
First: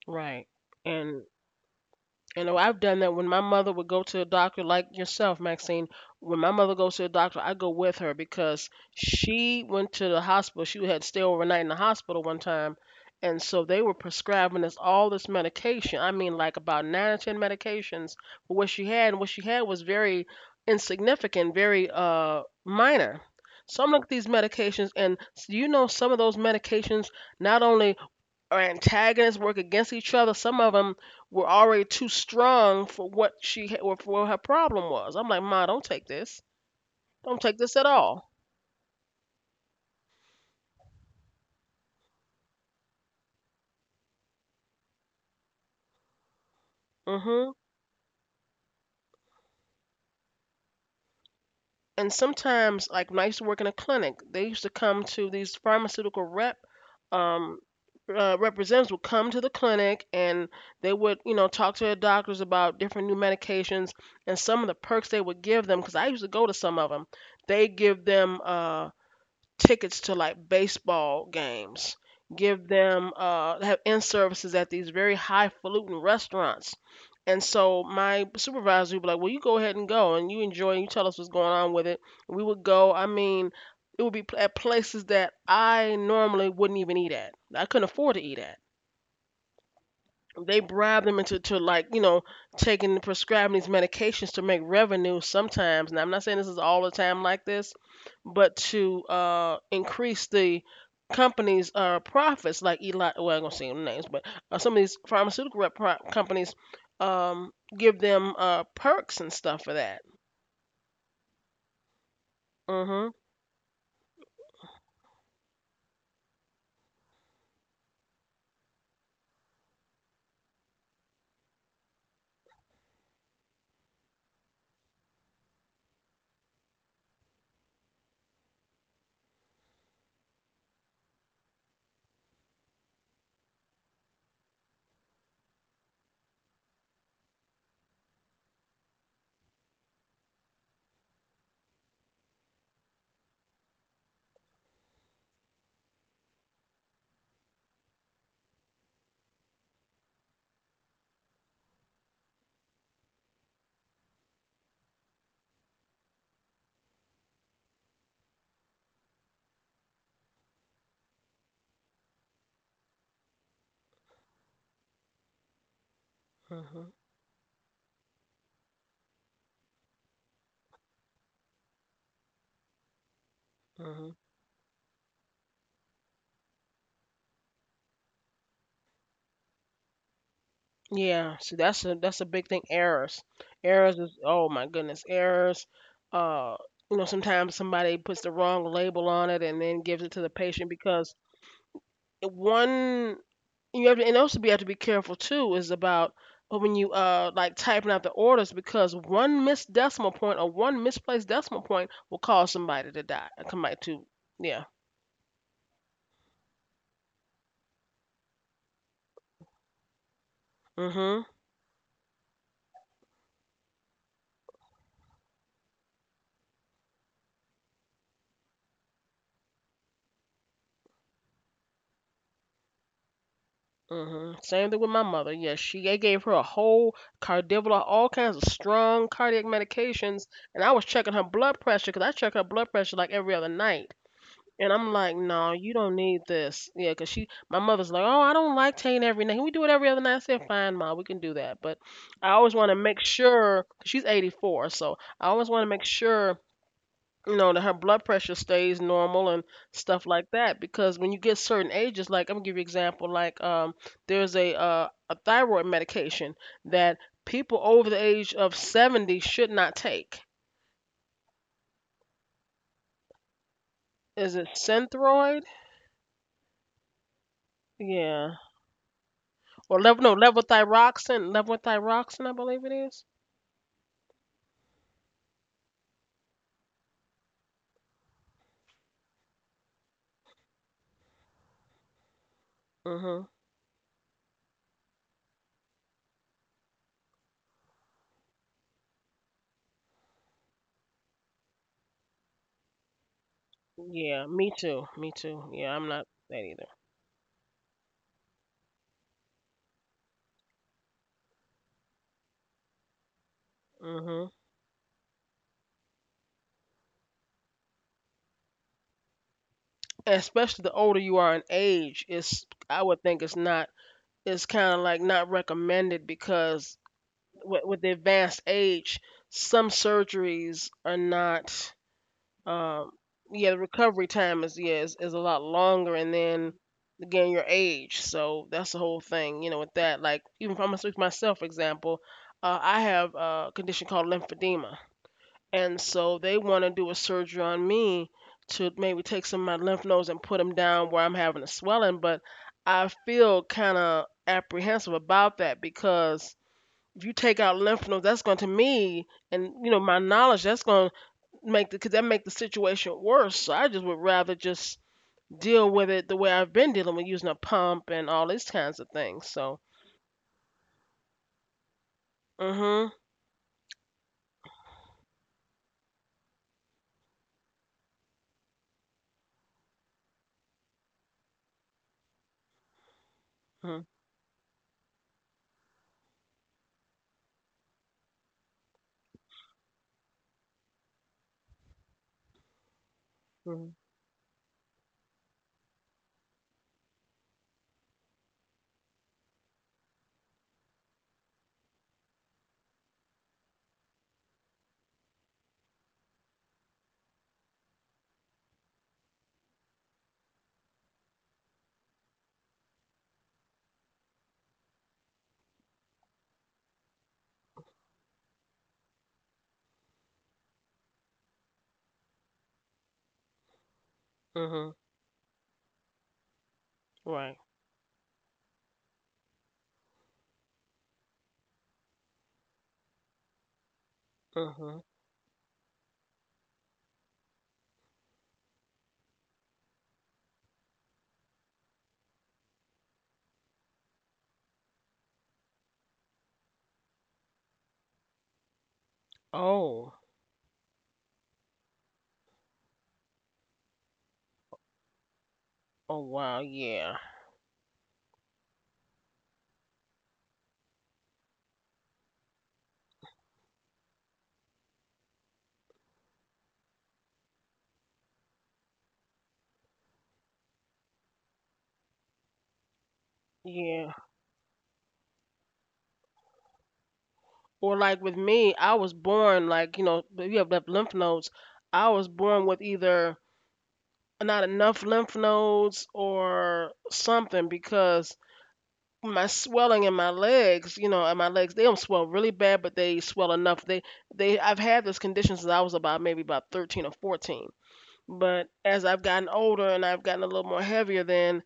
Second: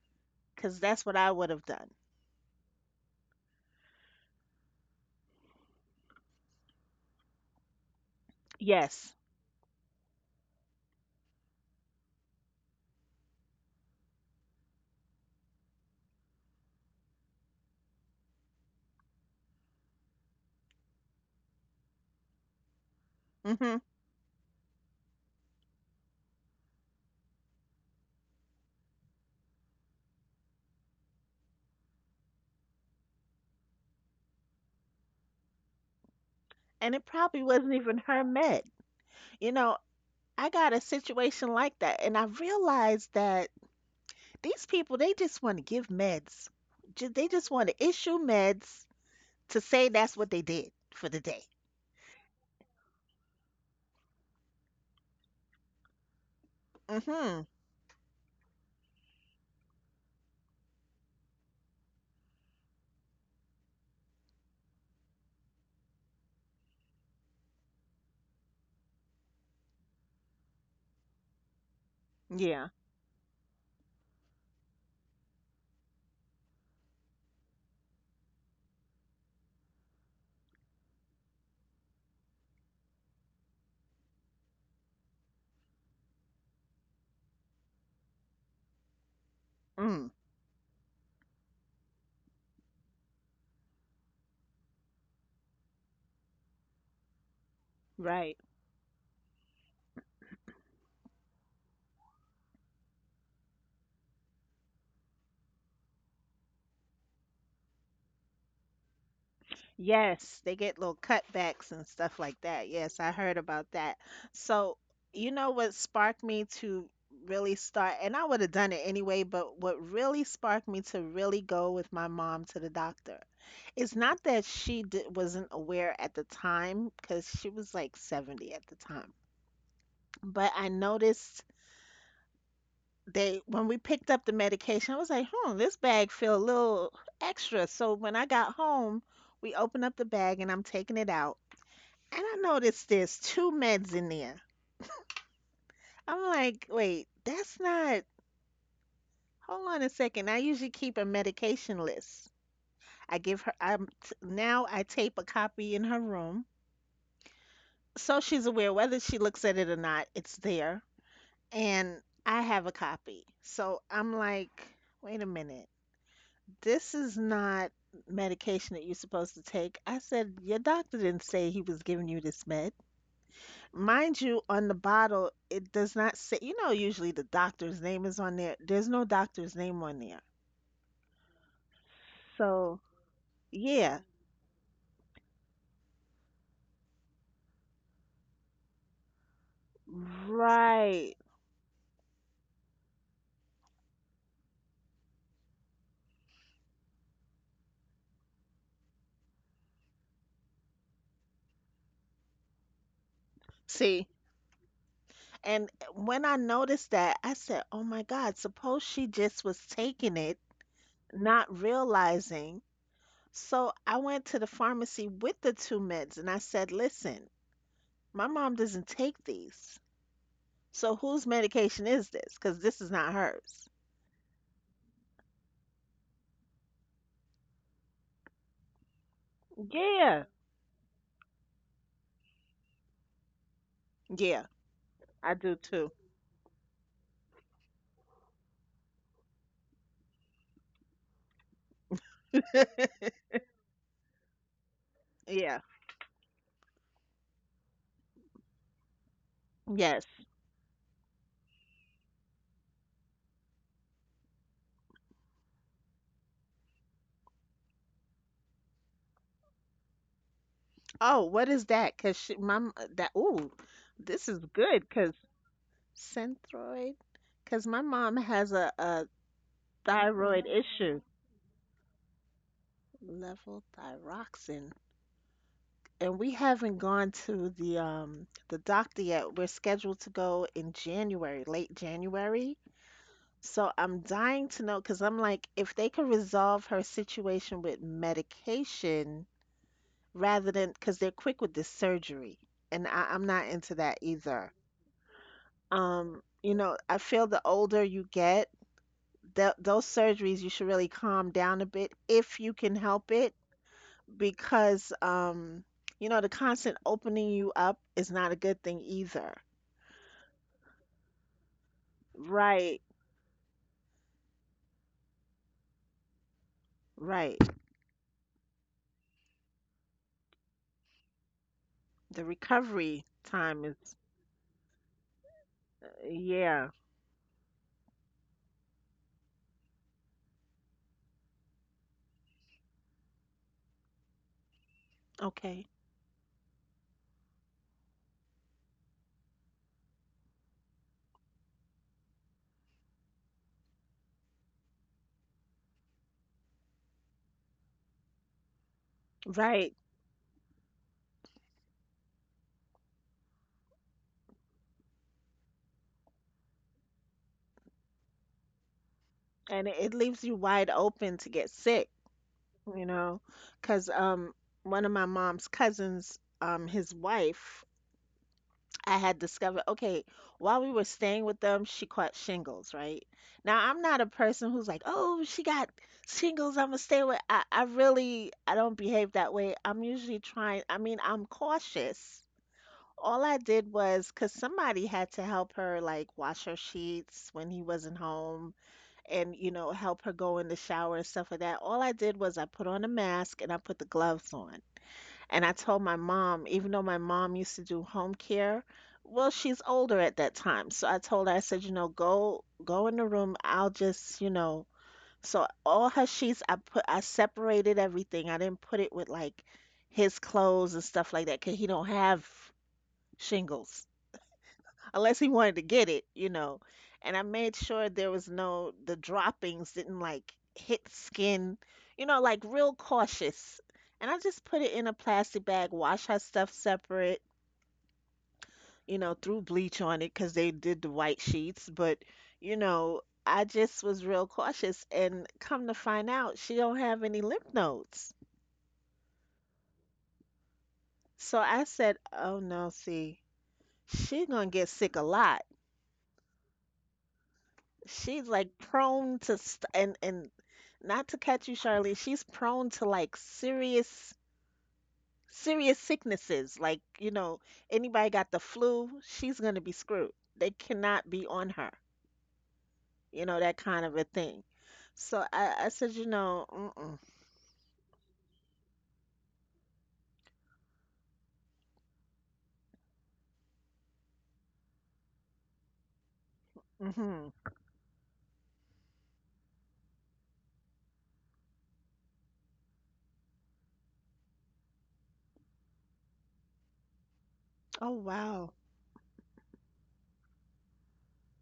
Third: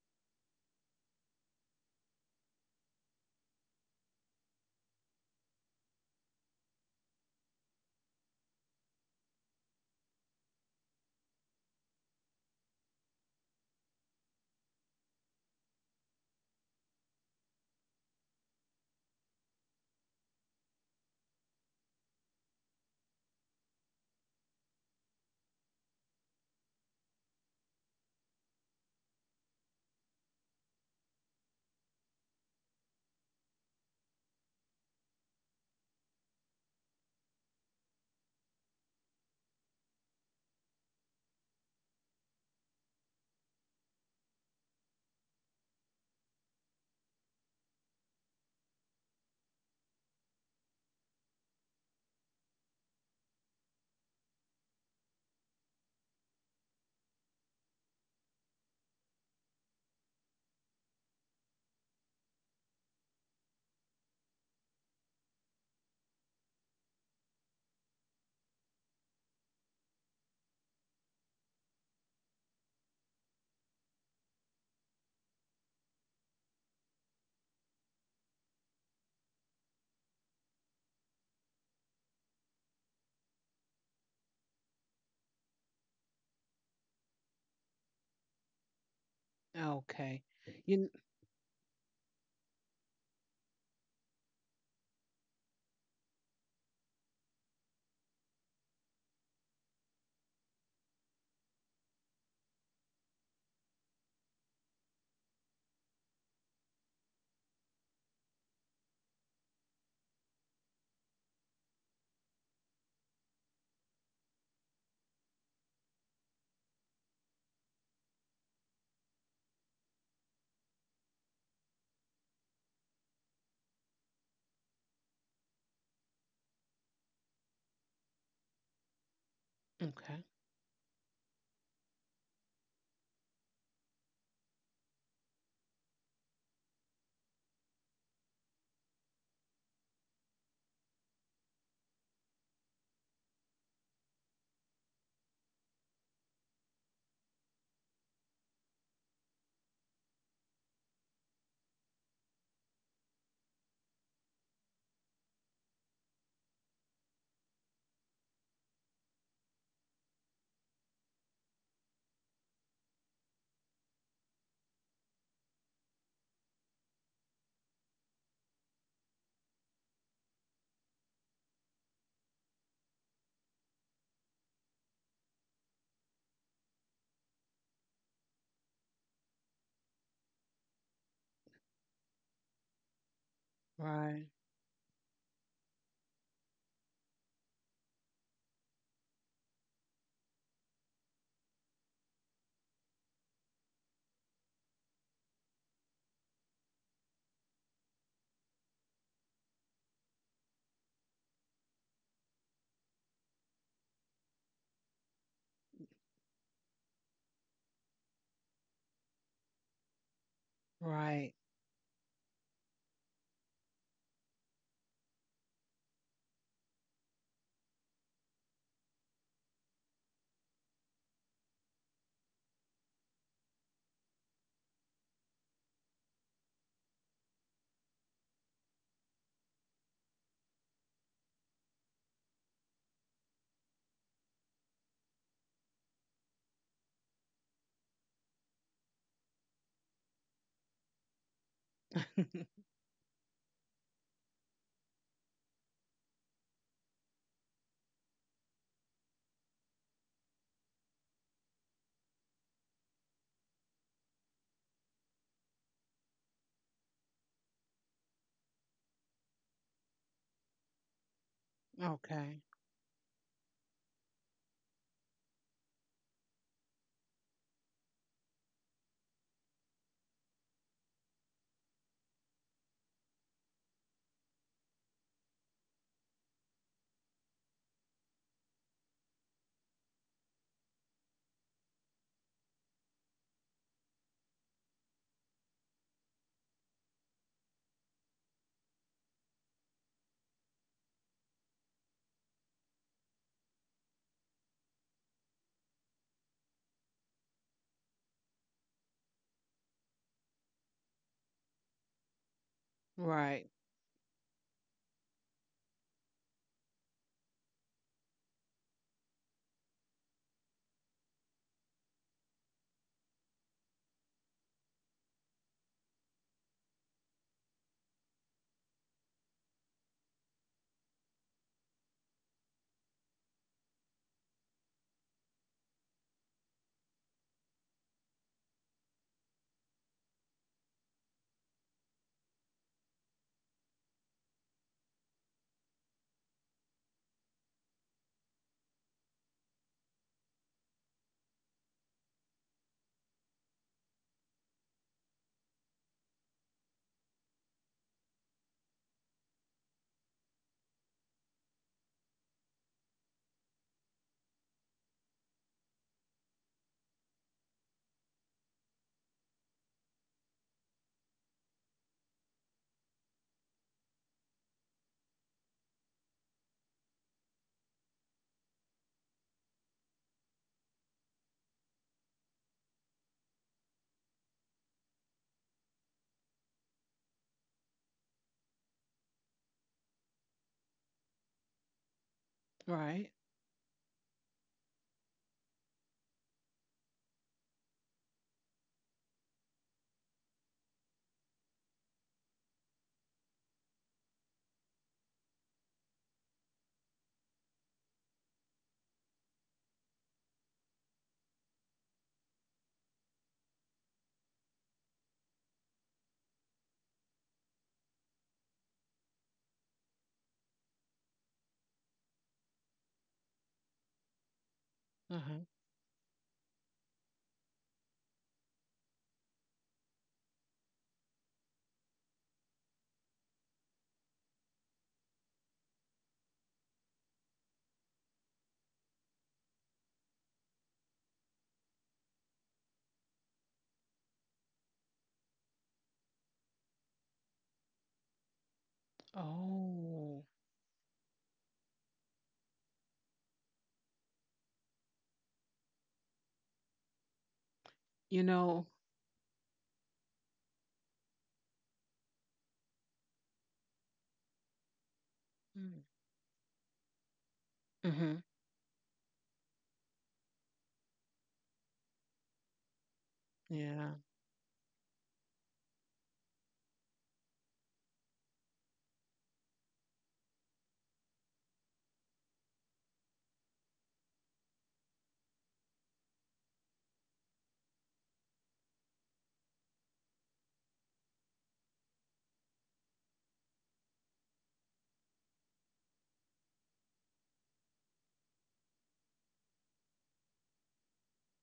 [SPEAKER 3] Right.
[SPEAKER 2] because that's what
[SPEAKER 3] And
[SPEAKER 2] I would have done.
[SPEAKER 3] you know I've done that when my mother would go to the doctor, like yourself, Maxine. When my mother goes to the doctor, I go with her because
[SPEAKER 2] Yes.
[SPEAKER 3] she went to the hospital. She had to stay overnight in the hospital one time. And so they were prescribing us all this medication. I mean, like about nine or ten medications for what she had. And what she had was very insignificant, very uh, minor.
[SPEAKER 2] Hmm.
[SPEAKER 3] So I'm looking at these medications, and s- you know, some of those medications not only are antagonists work against each other. Some of them were already too strong for what she or for what her problem was. I'm like, Ma, don't take this.
[SPEAKER 2] And it
[SPEAKER 3] Don't
[SPEAKER 2] probably
[SPEAKER 3] take
[SPEAKER 2] wasn't
[SPEAKER 3] this at
[SPEAKER 2] even her
[SPEAKER 3] all.
[SPEAKER 2] med. You know, I got a situation like that, and I realized that these people, they just want to give meds. Ju-
[SPEAKER 3] Mm
[SPEAKER 2] They just
[SPEAKER 3] hmm.
[SPEAKER 2] want to issue meds to say that's what they did for the day.
[SPEAKER 3] And sometimes, like when I used to work in a clinic, they used to come to these pharmaceutical rep
[SPEAKER 2] Hmm.
[SPEAKER 3] um, uh, representatives would come to the clinic and they would, you know, talk to their doctors about different new medications and some of the perks they would give them. Because I used to go to some of them. They give them. Uh, tickets to like baseball games, give
[SPEAKER 2] Yeah.
[SPEAKER 3] them uh have in services at these very highfalutin restaurants. And so my supervisor would be like, well, you go ahead and go and you enjoy and you tell us what's going on with it. We would go, I mean, it would be pl- at places that I normally wouldn't even eat at. I couldn't afford to eat at.
[SPEAKER 2] Mm.
[SPEAKER 1] Okay.
[SPEAKER 3] They
[SPEAKER 1] You.
[SPEAKER 3] bribe them into to like, you know, taking prescribing these medications to make revenue sometimes. Now I'm not saying this is all the time like this,
[SPEAKER 2] Right.
[SPEAKER 3] but to uh increase the company's uh profits. Like eli well I'm gonna say names, but uh, some of these pharmaceutical rep- pro- companies um give them uh perks and stuff for that.
[SPEAKER 2] Yes, they get little cutbacks and stuff like that. Yes,
[SPEAKER 3] Mm-hmm.
[SPEAKER 2] I heard about that. So, you know what sparked me to really start, and I would have done it anyway, but what really sparked me to really go with my mom to the doctor is not that she di wasn't aware at the time, because she was like seventy at the time,
[SPEAKER 1] Kn- Okay.
[SPEAKER 2] but I noticed they, when we picked up the medication, I was like, hmm, this bag feel a little extra. So when I got home, we opened up the bag and I'm taking it out, and I noticed there's two meds in there. I'm like, wait, that's not. Hold on a second. I usually keep a medication list. I give her. I'm t- now I tape a copy in her room, so she's aware whether she looks at it or not. It's there, and I have a copy. So I'm like, wait a minute.
[SPEAKER 3] Mm-hmm.
[SPEAKER 2] This is not medication that you're supposed to take. I said, your doctor didn't say he was giving you this med. Mind you, on the bottle, it does not say, you know, usually the doctor's name is on there. There's no doctor's name on there.
[SPEAKER 3] Yeah, see that's a that's a big thing.
[SPEAKER 2] So,
[SPEAKER 3] Errors, errors
[SPEAKER 2] yeah,
[SPEAKER 3] is
[SPEAKER 1] Right.
[SPEAKER 3] oh my goodness, errors. Uh, you know sometimes somebody puts the wrong label on it and then gives it to the patient because
[SPEAKER 2] right.
[SPEAKER 3] it- one you have to, and also be have to be careful too is about when you uh like typing out the orders because one missed decimal point or one misplaced decimal point will cause somebody to die. Somebody
[SPEAKER 2] See,
[SPEAKER 3] to yeah.
[SPEAKER 2] and when I noticed that, I said, oh my God, suppose she just was taking it,
[SPEAKER 3] Mm-hmm.
[SPEAKER 1] Right.
[SPEAKER 2] not realizing. So I went to the pharmacy with the two meds and I said, listen, my mom doesn't take these. So whose medication is this? Because this is not hers.
[SPEAKER 3] Hmm. Same thing with my mother. Yes, she they gave her a whole cardivola, all kinds of strong cardiac
[SPEAKER 2] Yeah.
[SPEAKER 3] medications, and I was checking her blood pressure because I check her blood pressure like every other night.
[SPEAKER 2] Yeah,
[SPEAKER 3] And I'm like,
[SPEAKER 2] I
[SPEAKER 3] no,
[SPEAKER 2] do
[SPEAKER 3] you
[SPEAKER 2] too.
[SPEAKER 3] don't need this. Yeah, because she, my mother's like, oh, I don't like taking every night. Can we do it every other night? I said, fine, ma, we can do that. But I always want to make sure, 'cause she's eighty-four, so I always
[SPEAKER 2] Yeah.
[SPEAKER 3] want to make sure you know that her blood pressure stays normal and
[SPEAKER 2] Yes.
[SPEAKER 3] stuff like that because when you get certain ages, like I'm gonna give you an example, like um there's a uh, a thyroid medication that people over the age of seventy should not take.
[SPEAKER 2] Oh, what is that? Cause she,
[SPEAKER 1] Okay.
[SPEAKER 2] my m- that ooh, this
[SPEAKER 3] Is
[SPEAKER 2] is
[SPEAKER 3] it
[SPEAKER 2] good. Cause
[SPEAKER 3] Synthroid?
[SPEAKER 2] synthroid. Cause my mom
[SPEAKER 3] Yeah,
[SPEAKER 2] has a, a
[SPEAKER 3] or level no
[SPEAKER 2] thyroid issue,
[SPEAKER 3] levothyroxine, levothyroxine I believe it is.
[SPEAKER 2] level thyroxine, and we haven't gone to the um the doctor yet. We're scheduled to go in January, late January.
[SPEAKER 3] Mhm.
[SPEAKER 2] So I'm dying to know, cause I'm like, if they could resolve her situation with medication. Rather than because they're quick with this surgery, and I, I'm not into that
[SPEAKER 3] Yeah, me
[SPEAKER 2] either.
[SPEAKER 3] too me too yeah, I'm not
[SPEAKER 2] Um,
[SPEAKER 3] that
[SPEAKER 2] you
[SPEAKER 3] either.
[SPEAKER 2] know, I feel the older you get, th those surgeries you should really calm down a bit if you can help it,
[SPEAKER 1] Right.
[SPEAKER 3] Mhm.
[SPEAKER 2] because um, you know, the constant opening you up is not a good thing either.
[SPEAKER 3] Especially the older you are in age, it's,
[SPEAKER 2] Right,
[SPEAKER 3] I would think it's not, is kind of like not recommended because
[SPEAKER 2] right.
[SPEAKER 3] with, with the advanced age, some surgeries are not.
[SPEAKER 2] The
[SPEAKER 3] Um,
[SPEAKER 2] recovery
[SPEAKER 3] yeah, the
[SPEAKER 2] time is,
[SPEAKER 3] recovery time is, yeah is, is a lot longer, and then
[SPEAKER 2] yeah,
[SPEAKER 3] again your age. So that's the whole thing, you know, with that. Like even if I'm gonna speak for myself, for example, uh, I have a condition called lymphedema,
[SPEAKER 2] okay,
[SPEAKER 3] and so they want to do a surgery on me to maybe take some of my lymph nodes and put them down where I'm having a swelling. But I feel kind of apprehensive about that because if you take out lymph nodes, that's going to me and, you know,
[SPEAKER 2] right.
[SPEAKER 3] my knowledge, that's going to make the cause that make the situation worse. So I just would rather just deal with it the way I've been dealing with, using a pump and all these kinds of things. So,
[SPEAKER 2] And it, it leaves you wide open to get sick.
[SPEAKER 3] mhm,
[SPEAKER 2] you know, because um, one of my mom's cousins, um, his wife, I had discovered, okay, while we were staying with them, she caught shingles, right? Now,
[SPEAKER 3] mhm,
[SPEAKER 2] I'm not a person who's like, oh, she got shingles, I'm gonna stay with. I, I really, I don't behave that way. I'm usually trying, I mean, I'm cautious.
[SPEAKER 1] Right.
[SPEAKER 2] All I
[SPEAKER 3] mhm,
[SPEAKER 2] did was, because somebody had to help her, like, wash her sheets when he wasn't home and you know, help her go in the shower and stuff like that. All I did was I put on a mask and I put the gloves on, and I told my mom, even though my mom used to do home care, well, she's older at that time, so I told her, I said, you know, go go in the room, I'll just, you know. So all her sheets, i put I separated everything. I didn't put it with like his clothes and stuff like that, because he don't have shingles
[SPEAKER 3] mhm,
[SPEAKER 1] Uh
[SPEAKER 2] unless he
[SPEAKER 1] huh.
[SPEAKER 2] wanted to get it, you know. And I
[SPEAKER 3] right,
[SPEAKER 2] made sure there was no, the droppings didn't like hit skin, you know, like real cautious. And I just put it
[SPEAKER 3] mhm.
[SPEAKER 2] in a plastic bag, wash her stuff separate, you know, threw bleach on it because they did the white sheets. But, you know, I just was real cautious. And come to find out, she don't have any lymph nodes.
[SPEAKER 3] Oh,
[SPEAKER 1] Oh.
[SPEAKER 2] So I said, oh no, see, she gonna get sick a lot,
[SPEAKER 3] oh wow, yeah,
[SPEAKER 1] You
[SPEAKER 2] she's like
[SPEAKER 1] know.
[SPEAKER 2] prone to st- and and not to catch you, Charlie. She's prone to like serious serious
[SPEAKER 1] Mm,
[SPEAKER 2] sicknesses. Like, you know, anybody
[SPEAKER 1] mhm.
[SPEAKER 2] got the flu, she's gonna be screwed. They cannot be on her. You know, that kind
[SPEAKER 3] yeah.
[SPEAKER 1] Yeah.
[SPEAKER 2] of a thing. So I, I said, you know, mm-mm,
[SPEAKER 3] Or like with me, I was born like, you know, but you have left lymph nodes. I was born with either not enough lymph nodes or
[SPEAKER 2] mm-hmm.
[SPEAKER 3] something, because my swelling in my legs, you know, and my legs, they don't swell really bad, but they swell enough. They they I've had this condition since I was about maybe about thirteen or fourteen.
[SPEAKER 2] Oh
[SPEAKER 3] But
[SPEAKER 2] wow.
[SPEAKER 3] as I've gotten older and I've gotten a little more heavier, then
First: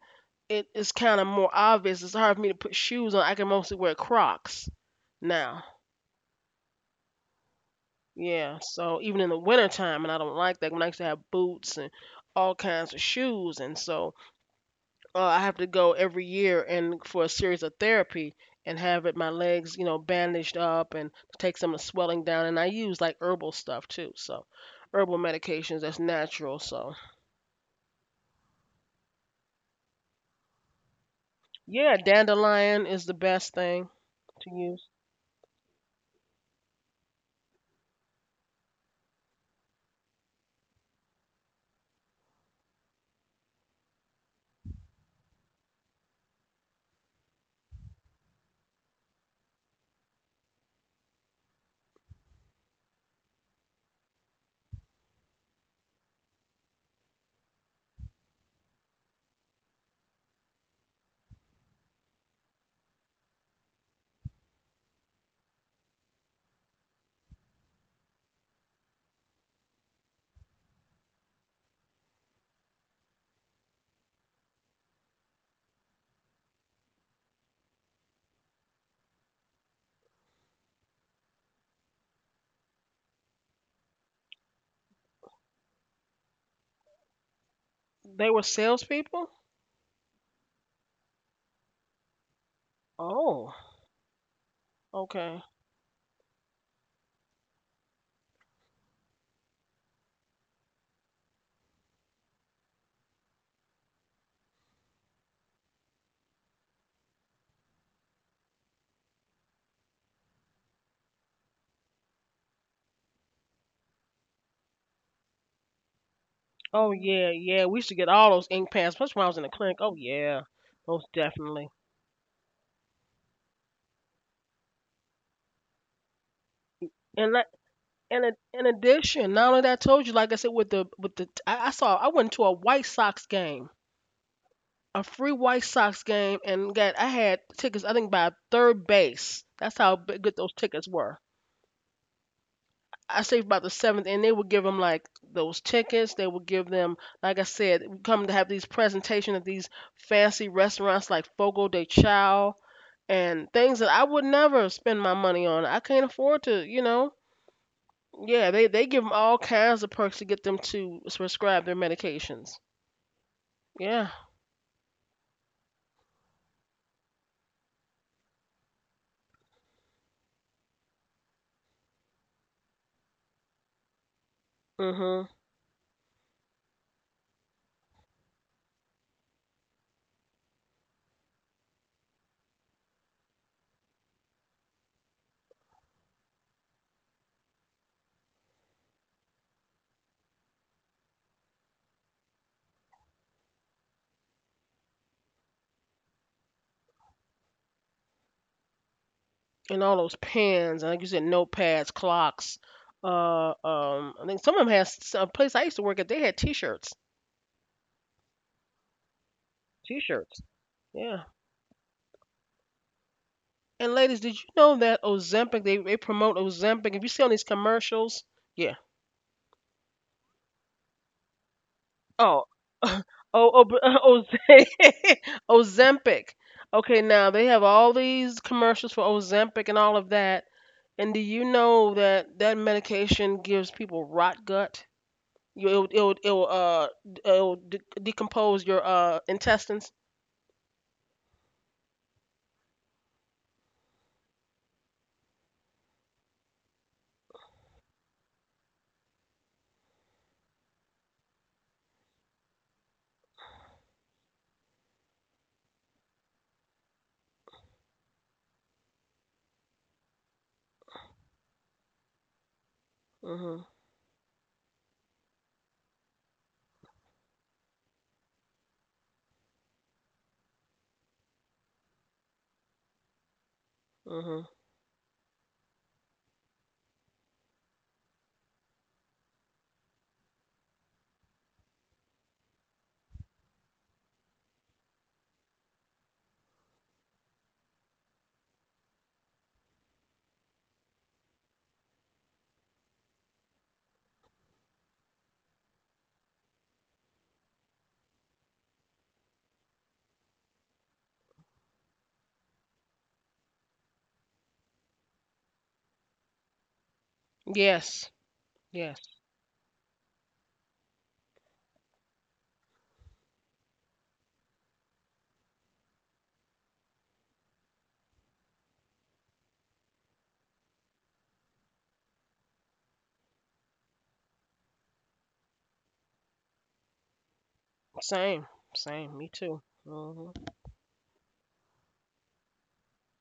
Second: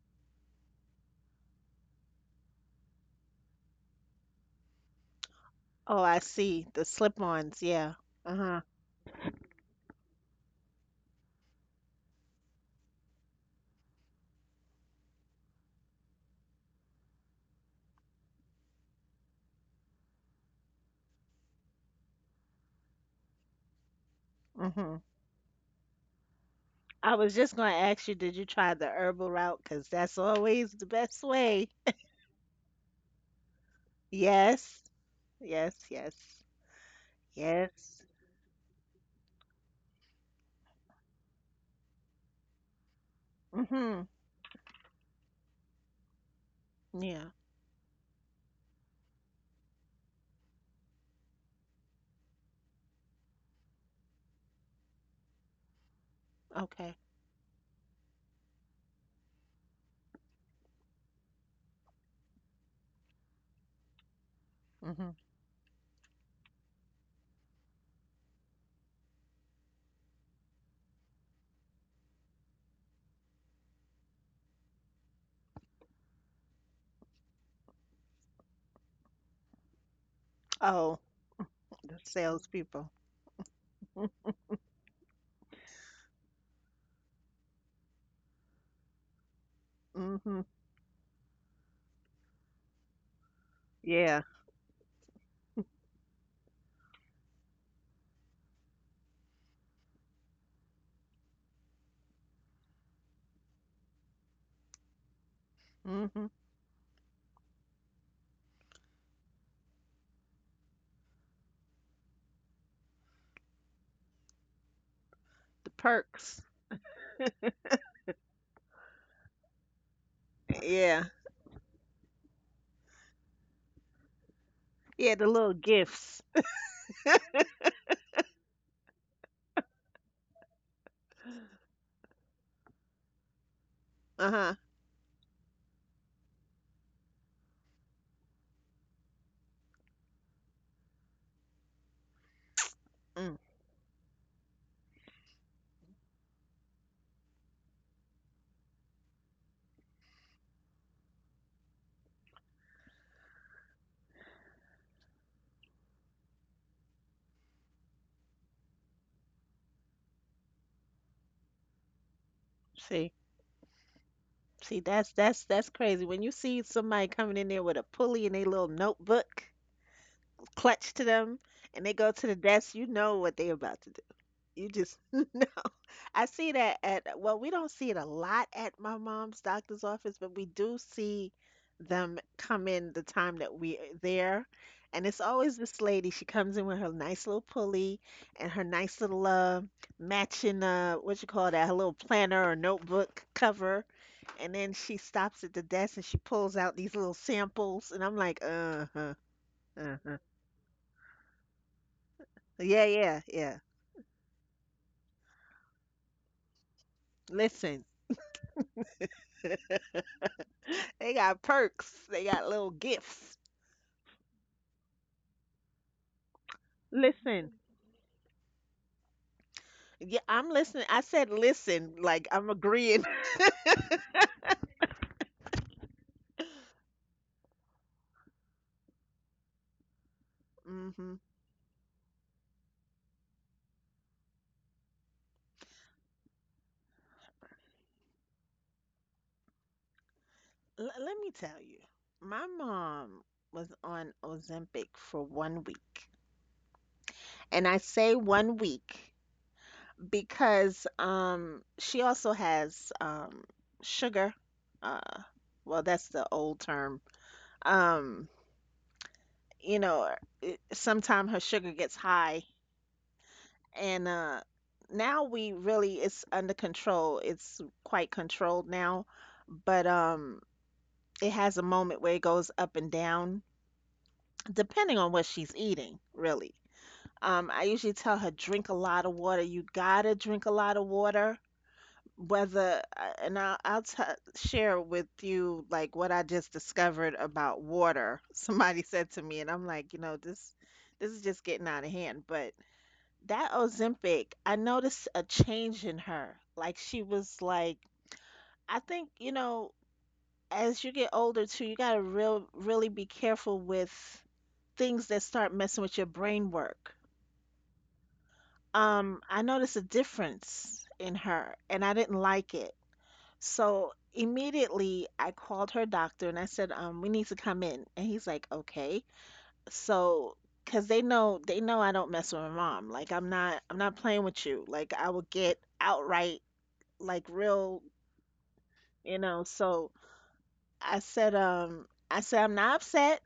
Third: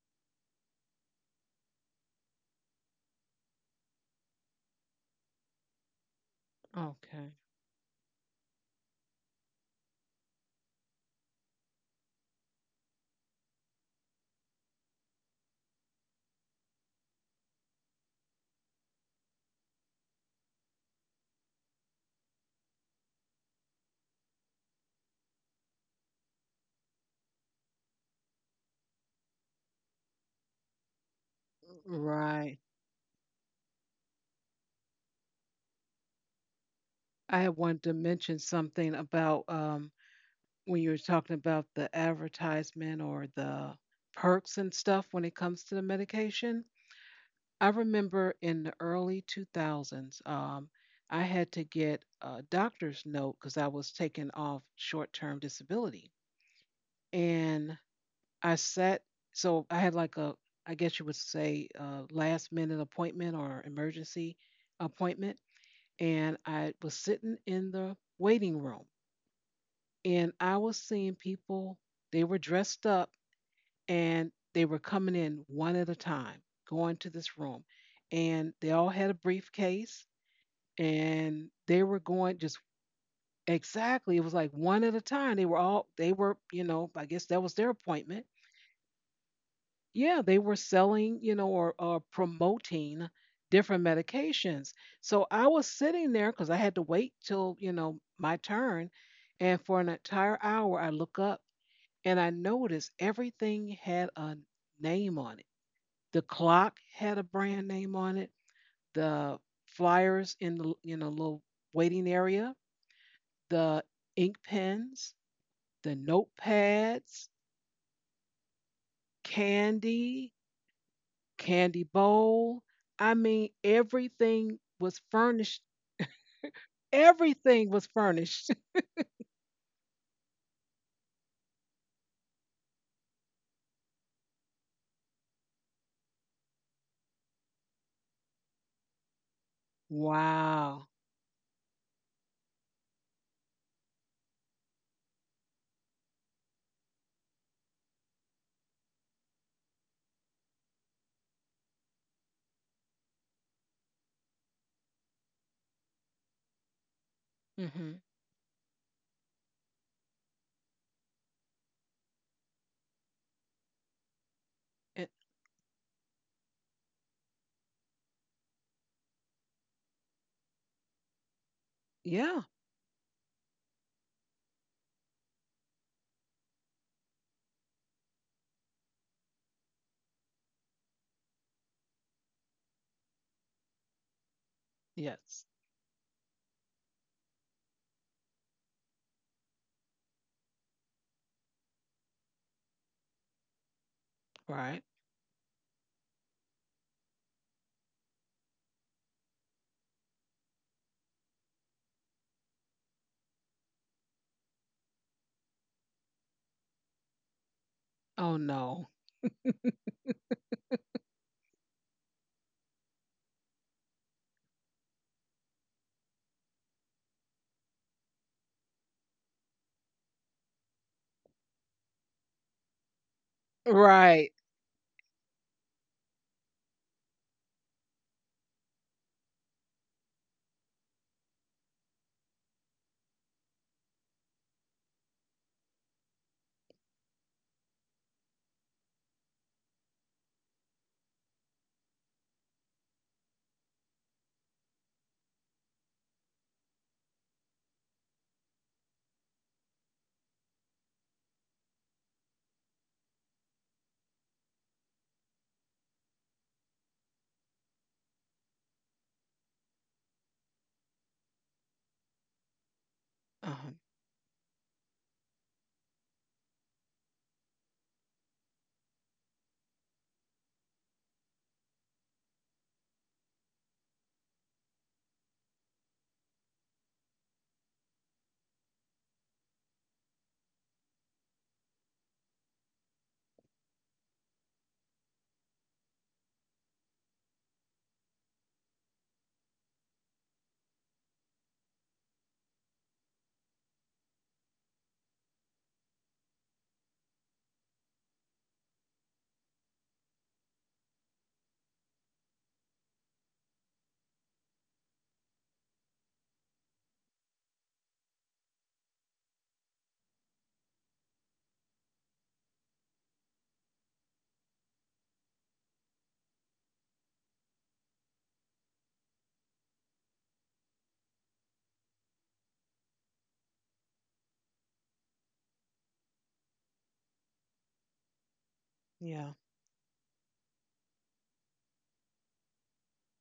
[SPEAKER 3] it is kind of more obvious. It's hard for me to put shoes on. I can mostly wear Crocs now.
[SPEAKER 2] Oh, I see. The
[SPEAKER 1] Okay.
[SPEAKER 2] slip-ons, yeah. Uh-huh.
[SPEAKER 3] Yeah, so even in the wintertime, and I don't like that. When I used to have boots and all kinds of shoes, and so uh, I have to go every year and for a series of therapy and have it, my legs, you know, bandaged up and take some of the swelling down. And I use like herbal stuff too, so
[SPEAKER 2] Mm-hmm.
[SPEAKER 3] herbal medications that's natural. So
[SPEAKER 2] I was just gonna ask you, did you try the herbal route? Because that's always the best way.
[SPEAKER 3] yeah,
[SPEAKER 1] Right.
[SPEAKER 3] dandelion is the best thing to
[SPEAKER 2] Yes.
[SPEAKER 3] use.
[SPEAKER 2] Yes, yes.
[SPEAKER 1] I had wanted to
[SPEAKER 2] Yes.
[SPEAKER 1] mention something about um when you were talking about the advertisement or the
[SPEAKER 2] Mhm.
[SPEAKER 1] perks and stuff when it comes to the medication.
[SPEAKER 2] Yeah.
[SPEAKER 1] I remember in the early two thousands, um, I had to get a doctor's note because I was taken off short term disability.
[SPEAKER 2] Okay.
[SPEAKER 1] And I sat, so I had like a, I guess you would say, uh last minute appointment or emergency
[SPEAKER 2] Mhm.
[SPEAKER 1] appointment. And I was sitting in the waiting room and I was seeing people, they were dressed up and they were coming in one at a time, going to this room. And they all had a briefcase
[SPEAKER 2] Oh,
[SPEAKER 1] and they were
[SPEAKER 2] the
[SPEAKER 1] going just
[SPEAKER 2] salespeople.
[SPEAKER 1] exactly. It was like one at a time. They were all they were, you know, I guess that was their appointment.
[SPEAKER 3] They were salespeople.
[SPEAKER 1] Yeah, they
[SPEAKER 2] Mhm.
[SPEAKER 1] were selling, you know, or, or promoting
[SPEAKER 3] Oh,
[SPEAKER 1] different
[SPEAKER 2] Yeah.
[SPEAKER 1] medications. So
[SPEAKER 3] okay.
[SPEAKER 1] I was sitting there because I had to wait till, you know, my turn. And for an entire hour, I look up and I noticed everything had a name on it. The
[SPEAKER 2] Mhm.
[SPEAKER 1] clock had a brand name on it. The flyers in the, you know, little waiting area, the ink pens,
[SPEAKER 2] The
[SPEAKER 1] the
[SPEAKER 2] perks.
[SPEAKER 3] Oh
[SPEAKER 1] notepads,
[SPEAKER 3] yeah, yeah. We used to get all those ink pads, especially when I was in the clinic. Oh
[SPEAKER 1] candy,
[SPEAKER 3] yeah,
[SPEAKER 2] Yeah.
[SPEAKER 3] most definitely.
[SPEAKER 1] candy bowl. I mean, everything was
[SPEAKER 2] Yeah, the little
[SPEAKER 1] furnished.
[SPEAKER 2] gifts.
[SPEAKER 3] And like,
[SPEAKER 1] Everything was
[SPEAKER 3] and in
[SPEAKER 1] furnished.
[SPEAKER 3] in addition, not only that, I told you, like I said, with the with the, I, I saw, I went to a White Sox game,
[SPEAKER 2] Uh-huh.
[SPEAKER 3] a free White Sox game, and got, I had tickets. I think by third base. That's how b- good those tickets
[SPEAKER 1] Wow.
[SPEAKER 3] were. I
[SPEAKER 2] Mm.
[SPEAKER 3] saved about the seventh, and they would give them like those tickets. They would give them, like I said, we come to have these presentations at these fancy restaurants like Fogo de Chao and things that I would never spend my money on. I can't afford to, you know.
[SPEAKER 1] Mm-hmm.
[SPEAKER 3] Yeah, they they give them all kinds of perks to get them to s- prescribe their medications.
[SPEAKER 2] See.
[SPEAKER 3] Yeah.
[SPEAKER 2] See, that's
[SPEAKER 1] It,
[SPEAKER 2] that's that's crazy. When you see somebody coming in there with a pulley and a little notebook clutched to them and they go to the
[SPEAKER 1] yeah.
[SPEAKER 2] desk, you know what they about to do. You just know.
[SPEAKER 3] Mhm.
[SPEAKER 2] I see that at, well, we don't see it a lot at my mom's doctor's office, but we do see them come in the time that we're there. And it's
[SPEAKER 1] Yes.
[SPEAKER 2] always this lady. She comes in with her nice little pulley and her nice little uh, matching, uh, what you call that, her little planner or notebook cover. And then
[SPEAKER 1] Right.
[SPEAKER 2] she stops at the desk and she pulls out these little samples. And I'm like, uh-huh,
[SPEAKER 3] And all
[SPEAKER 2] uh-huh.
[SPEAKER 3] those pens, and like you said, notepads, clocks.
[SPEAKER 2] Yeah, yeah,
[SPEAKER 3] Uh,
[SPEAKER 2] yeah.
[SPEAKER 3] um, I think some of them has s- a place I used to work at. They had T-shirts.
[SPEAKER 2] Listen,
[SPEAKER 1] Oh no.
[SPEAKER 3] T-shirts.
[SPEAKER 2] they
[SPEAKER 3] Yeah.
[SPEAKER 2] got perks, they got little gifts.
[SPEAKER 3] And ladies, did you know that Ozempic? They they promote Ozempic. If you see on these
[SPEAKER 2] Listen,
[SPEAKER 3] commercials, yeah.
[SPEAKER 2] yeah, I'm listening. I said listen, like
[SPEAKER 3] Oh.
[SPEAKER 2] I'm agreeing.
[SPEAKER 3] oh, oh, but-
[SPEAKER 1] Right.
[SPEAKER 3] Oz- Ozempic. Okay, now they have all these commercials for Ozempic and all of that.
[SPEAKER 2] hmm.
[SPEAKER 3] And do you know that that medication gives people rot gut? You, it'll it'll, it'll uh it'll de- decompose your uh intestines.
[SPEAKER 2] L- let me tell you, my mom was on Ozempic for one week. And I say one week because um, she also has um, sugar. Uh, well, that's the old term. Um, you know, sometimes her sugar gets high.
[SPEAKER 3] Mhm.
[SPEAKER 1] Uh-huh.
[SPEAKER 2] And uh, now we really, it's under control. It's quite controlled now. But um, it has a moment where it goes up and down,
[SPEAKER 3] Mhm.
[SPEAKER 2] depending on what she's eating, really. Um, I usually tell her, drink a lot of water. You gotta drink a lot of water. Whether, uh, and I'll, I'll t share with you like what I just discovered about water. Somebody said to me, and I'm like, you know, this, this is just getting out of hand. But that Ozempic, I noticed a change in her. Like she was like, I think, you know, as you get older too, you gotta real really be careful with things that start messing with your brain work.
[SPEAKER 3] Yes. Yes.
[SPEAKER 2] Um, I noticed a difference in her and I didn't like it. So immediately I called her doctor and I said, um, we need to come in. And he's like, okay. So, cause they know, they know I don't mess with my mom. Like I'm not, I'm not playing with you. Like I will get outright, like real,
[SPEAKER 3] Same.
[SPEAKER 2] you
[SPEAKER 3] Same. Me
[SPEAKER 1] Yeah.
[SPEAKER 2] know.
[SPEAKER 3] too.
[SPEAKER 2] So
[SPEAKER 3] Mhm.
[SPEAKER 2] I said, um, I said, I'm not upset.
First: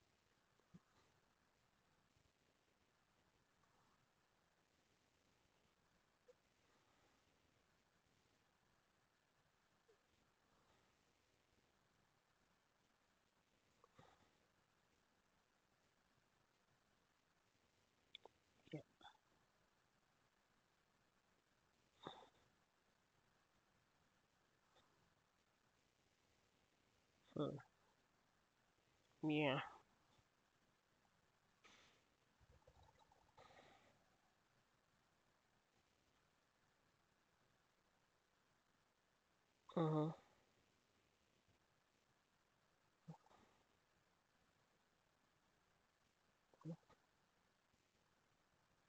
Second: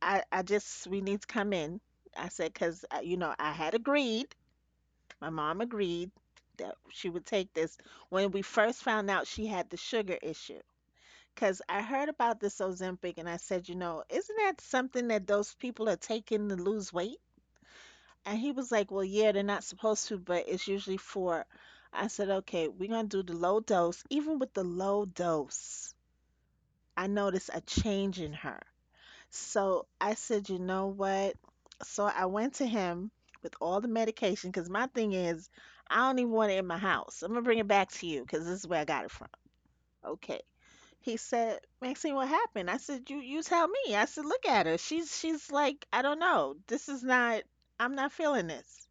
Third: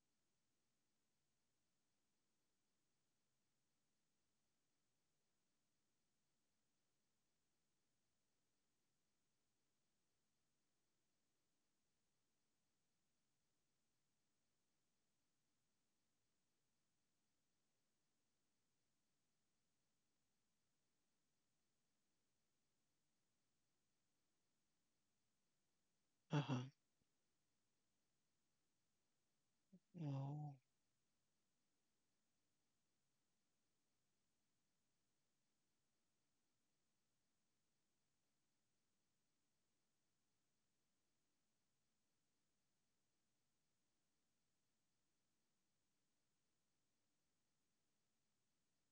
[SPEAKER 2] I, I just, we need to come in. I said, cause uh, you know, I had agreed my mom agreed that she would take this when we first found out she had the sugar issue. Because I heard about this Ozempic and I said, you know, isn't that something that those people are taking to lose weight? And he was like, well, yeah, they're not supposed to, but it's usually for. I said, okay, we're going to do the low dose. Even with the low dose,
[SPEAKER 1] Uh-huh.
[SPEAKER 2] I noticed
[SPEAKER 3] Mm,
[SPEAKER 2] a change in her.
[SPEAKER 3] yeah.
[SPEAKER 2] So I said,
[SPEAKER 1] Oh.
[SPEAKER 2] you know what? So I went to him with all the medication because my thing is, I don't even want it in my house. I'm gonna bring it back to you because this is where I got it from.
[SPEAKER 3] Mhm.
[SPEAKER 2] Okay. He said, Maxine, what happened? I said, you you tell me. I said, look at her. She's she's like, I don't know. This is not. I'm not feeling this.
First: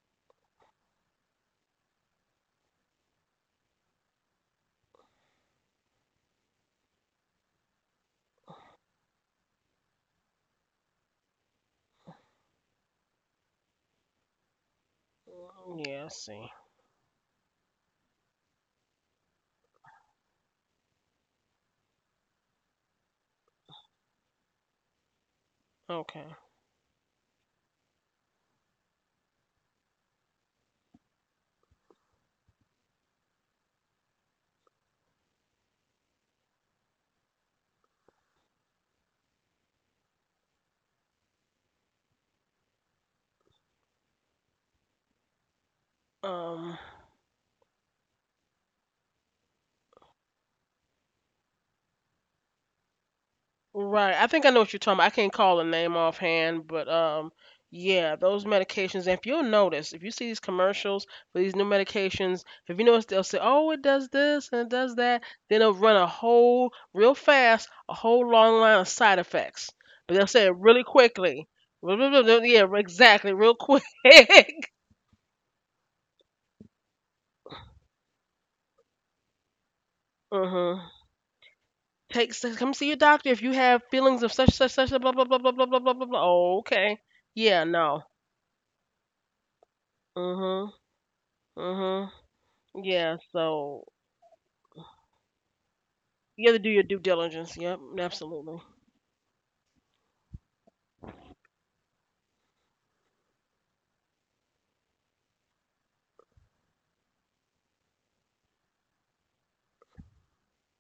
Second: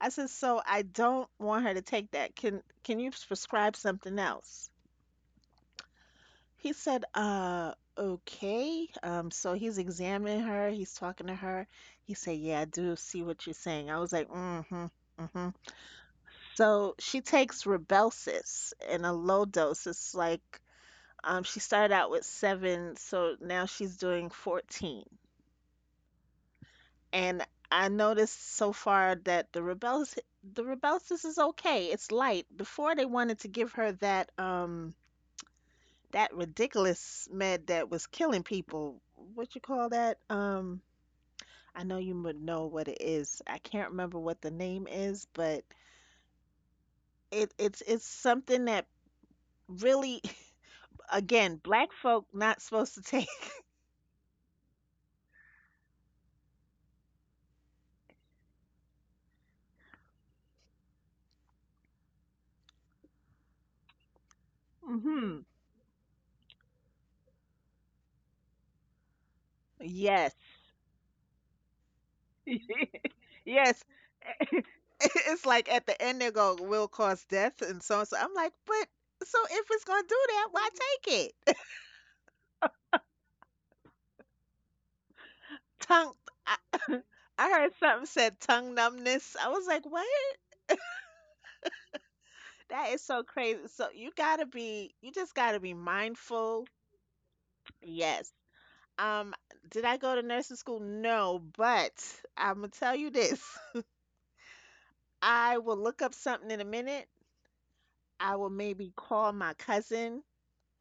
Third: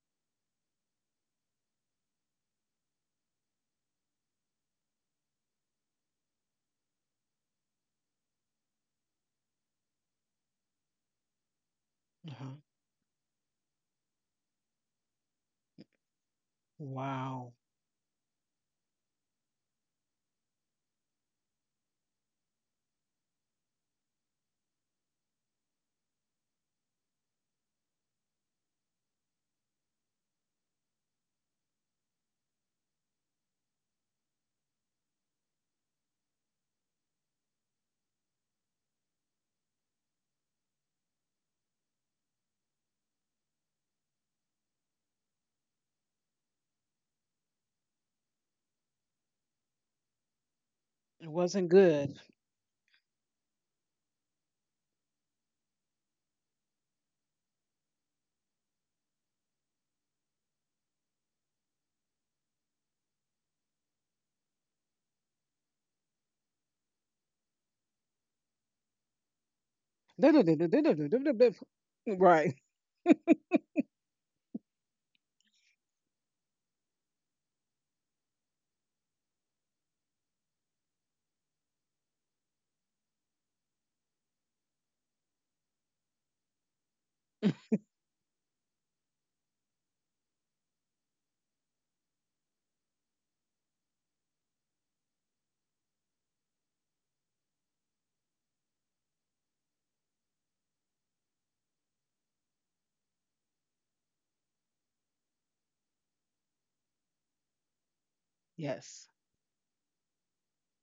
[SPEAKER 2] I said, so I don't want her to take that. Can can you prescribe something else? He said, uh, okay. Um, so he's examining her, he's talking to her. He said,
[SPEAKER 1] Uh-huh.
[SPEAKER 2] yeah, I do see what you're saying. I was like, mm-hmm, mm-hmm.
[SPEAKER 3] Mm, yeah. I see.
[SPEAKER 2] So she
[SPEAKER 1] Wow.
[SPEAKER 2] takes Rybelsus in a low dose. It's like um she started out with seven, so now she's doing fourteen.
[SPEAKER 3] Okay.
[SPEAKER 2] And I noticed so far that the Rybelsus the Rybelsus is okay. It's light. Before they wanted to give her that um that ridiculous med that was killing people. What you call that? Um, I know you would know what it is. I can't remember what the name is, but
[SPEAKER 3] Um.
[SPEAKER 2] it it's it's something that really,
[SPEAKER 1] It
[SPEAKER 2] again,
[SPEAKER 1] wasn't
[SPEAKER 2] black
[SPEAKER 1] good.
[SPEAKER 2] folk not supposed to take.
[SPEAKER 3] Right. I think I know what you're talking about. I can't call a name offhand, but um yeah, those medications, if you'll notice, if you see these commercials for these new medications, if you notice, they'll say, oh, it does this and it does that,
[SPEAKER 2] hmm.
[SPEAKER 3] then they'll run a whole real fast, a whole long line of side effects. But they'll
[SPEAKER 2] Yes.
[SPEAKER 3] say it really quickly.
[SPEAKER 1] Right.
[SPEAKER 3] Yeah, exactly, real quick.
[SPEAKER 2] Yes. It's like at the end they go, will cause death and so on. So I'm like, but so if it's gonna do that, why
[SPEAKER 3] Mm-hmm.
[SPEAKER 2] take it?
[SPEAKER 3] Take s- come see your doctor if you have feelings of such such such blah blah blah blah blah blah blah blah blah.
[SPEAKER 2] Tongue.
[SPEAKER 3] Blah.
[SPEAKER 2] I,
[SPEAKER 3] Oh, okay.
[SPEAKER 2] I
[SPEAKER 3] Yeah,
[SPEAKER 2] heard
[SPEAKER 3] no.
[SPEAKER 2] something said tongue numbness. I was like, what?
[SPEAKER 3] Mm-hmm. Mm-hmm.
[SPEAKER 2] That is
[SPEAKER 3] Yeah,
[SPEAKER 2] so crazy.
[SPEAKER 3] so
[SPEAKER 2] So you gotta be, you just gotta be
[SPEAKER 3] you have to
[SPEAKER 2] mindful.
[SPEAKER 3] do your due diligence. Yep,
[SPEAKER 2] Yes.
[SPEAKER 3] absolutely.
[SPEAKER 2] Um, did I go to nursing school? No, but I'm gonna tell you this. I will look up something in a minute. I will maybe
[SPEAKER 1] Yes.
[SPEAKER 2] call my cousin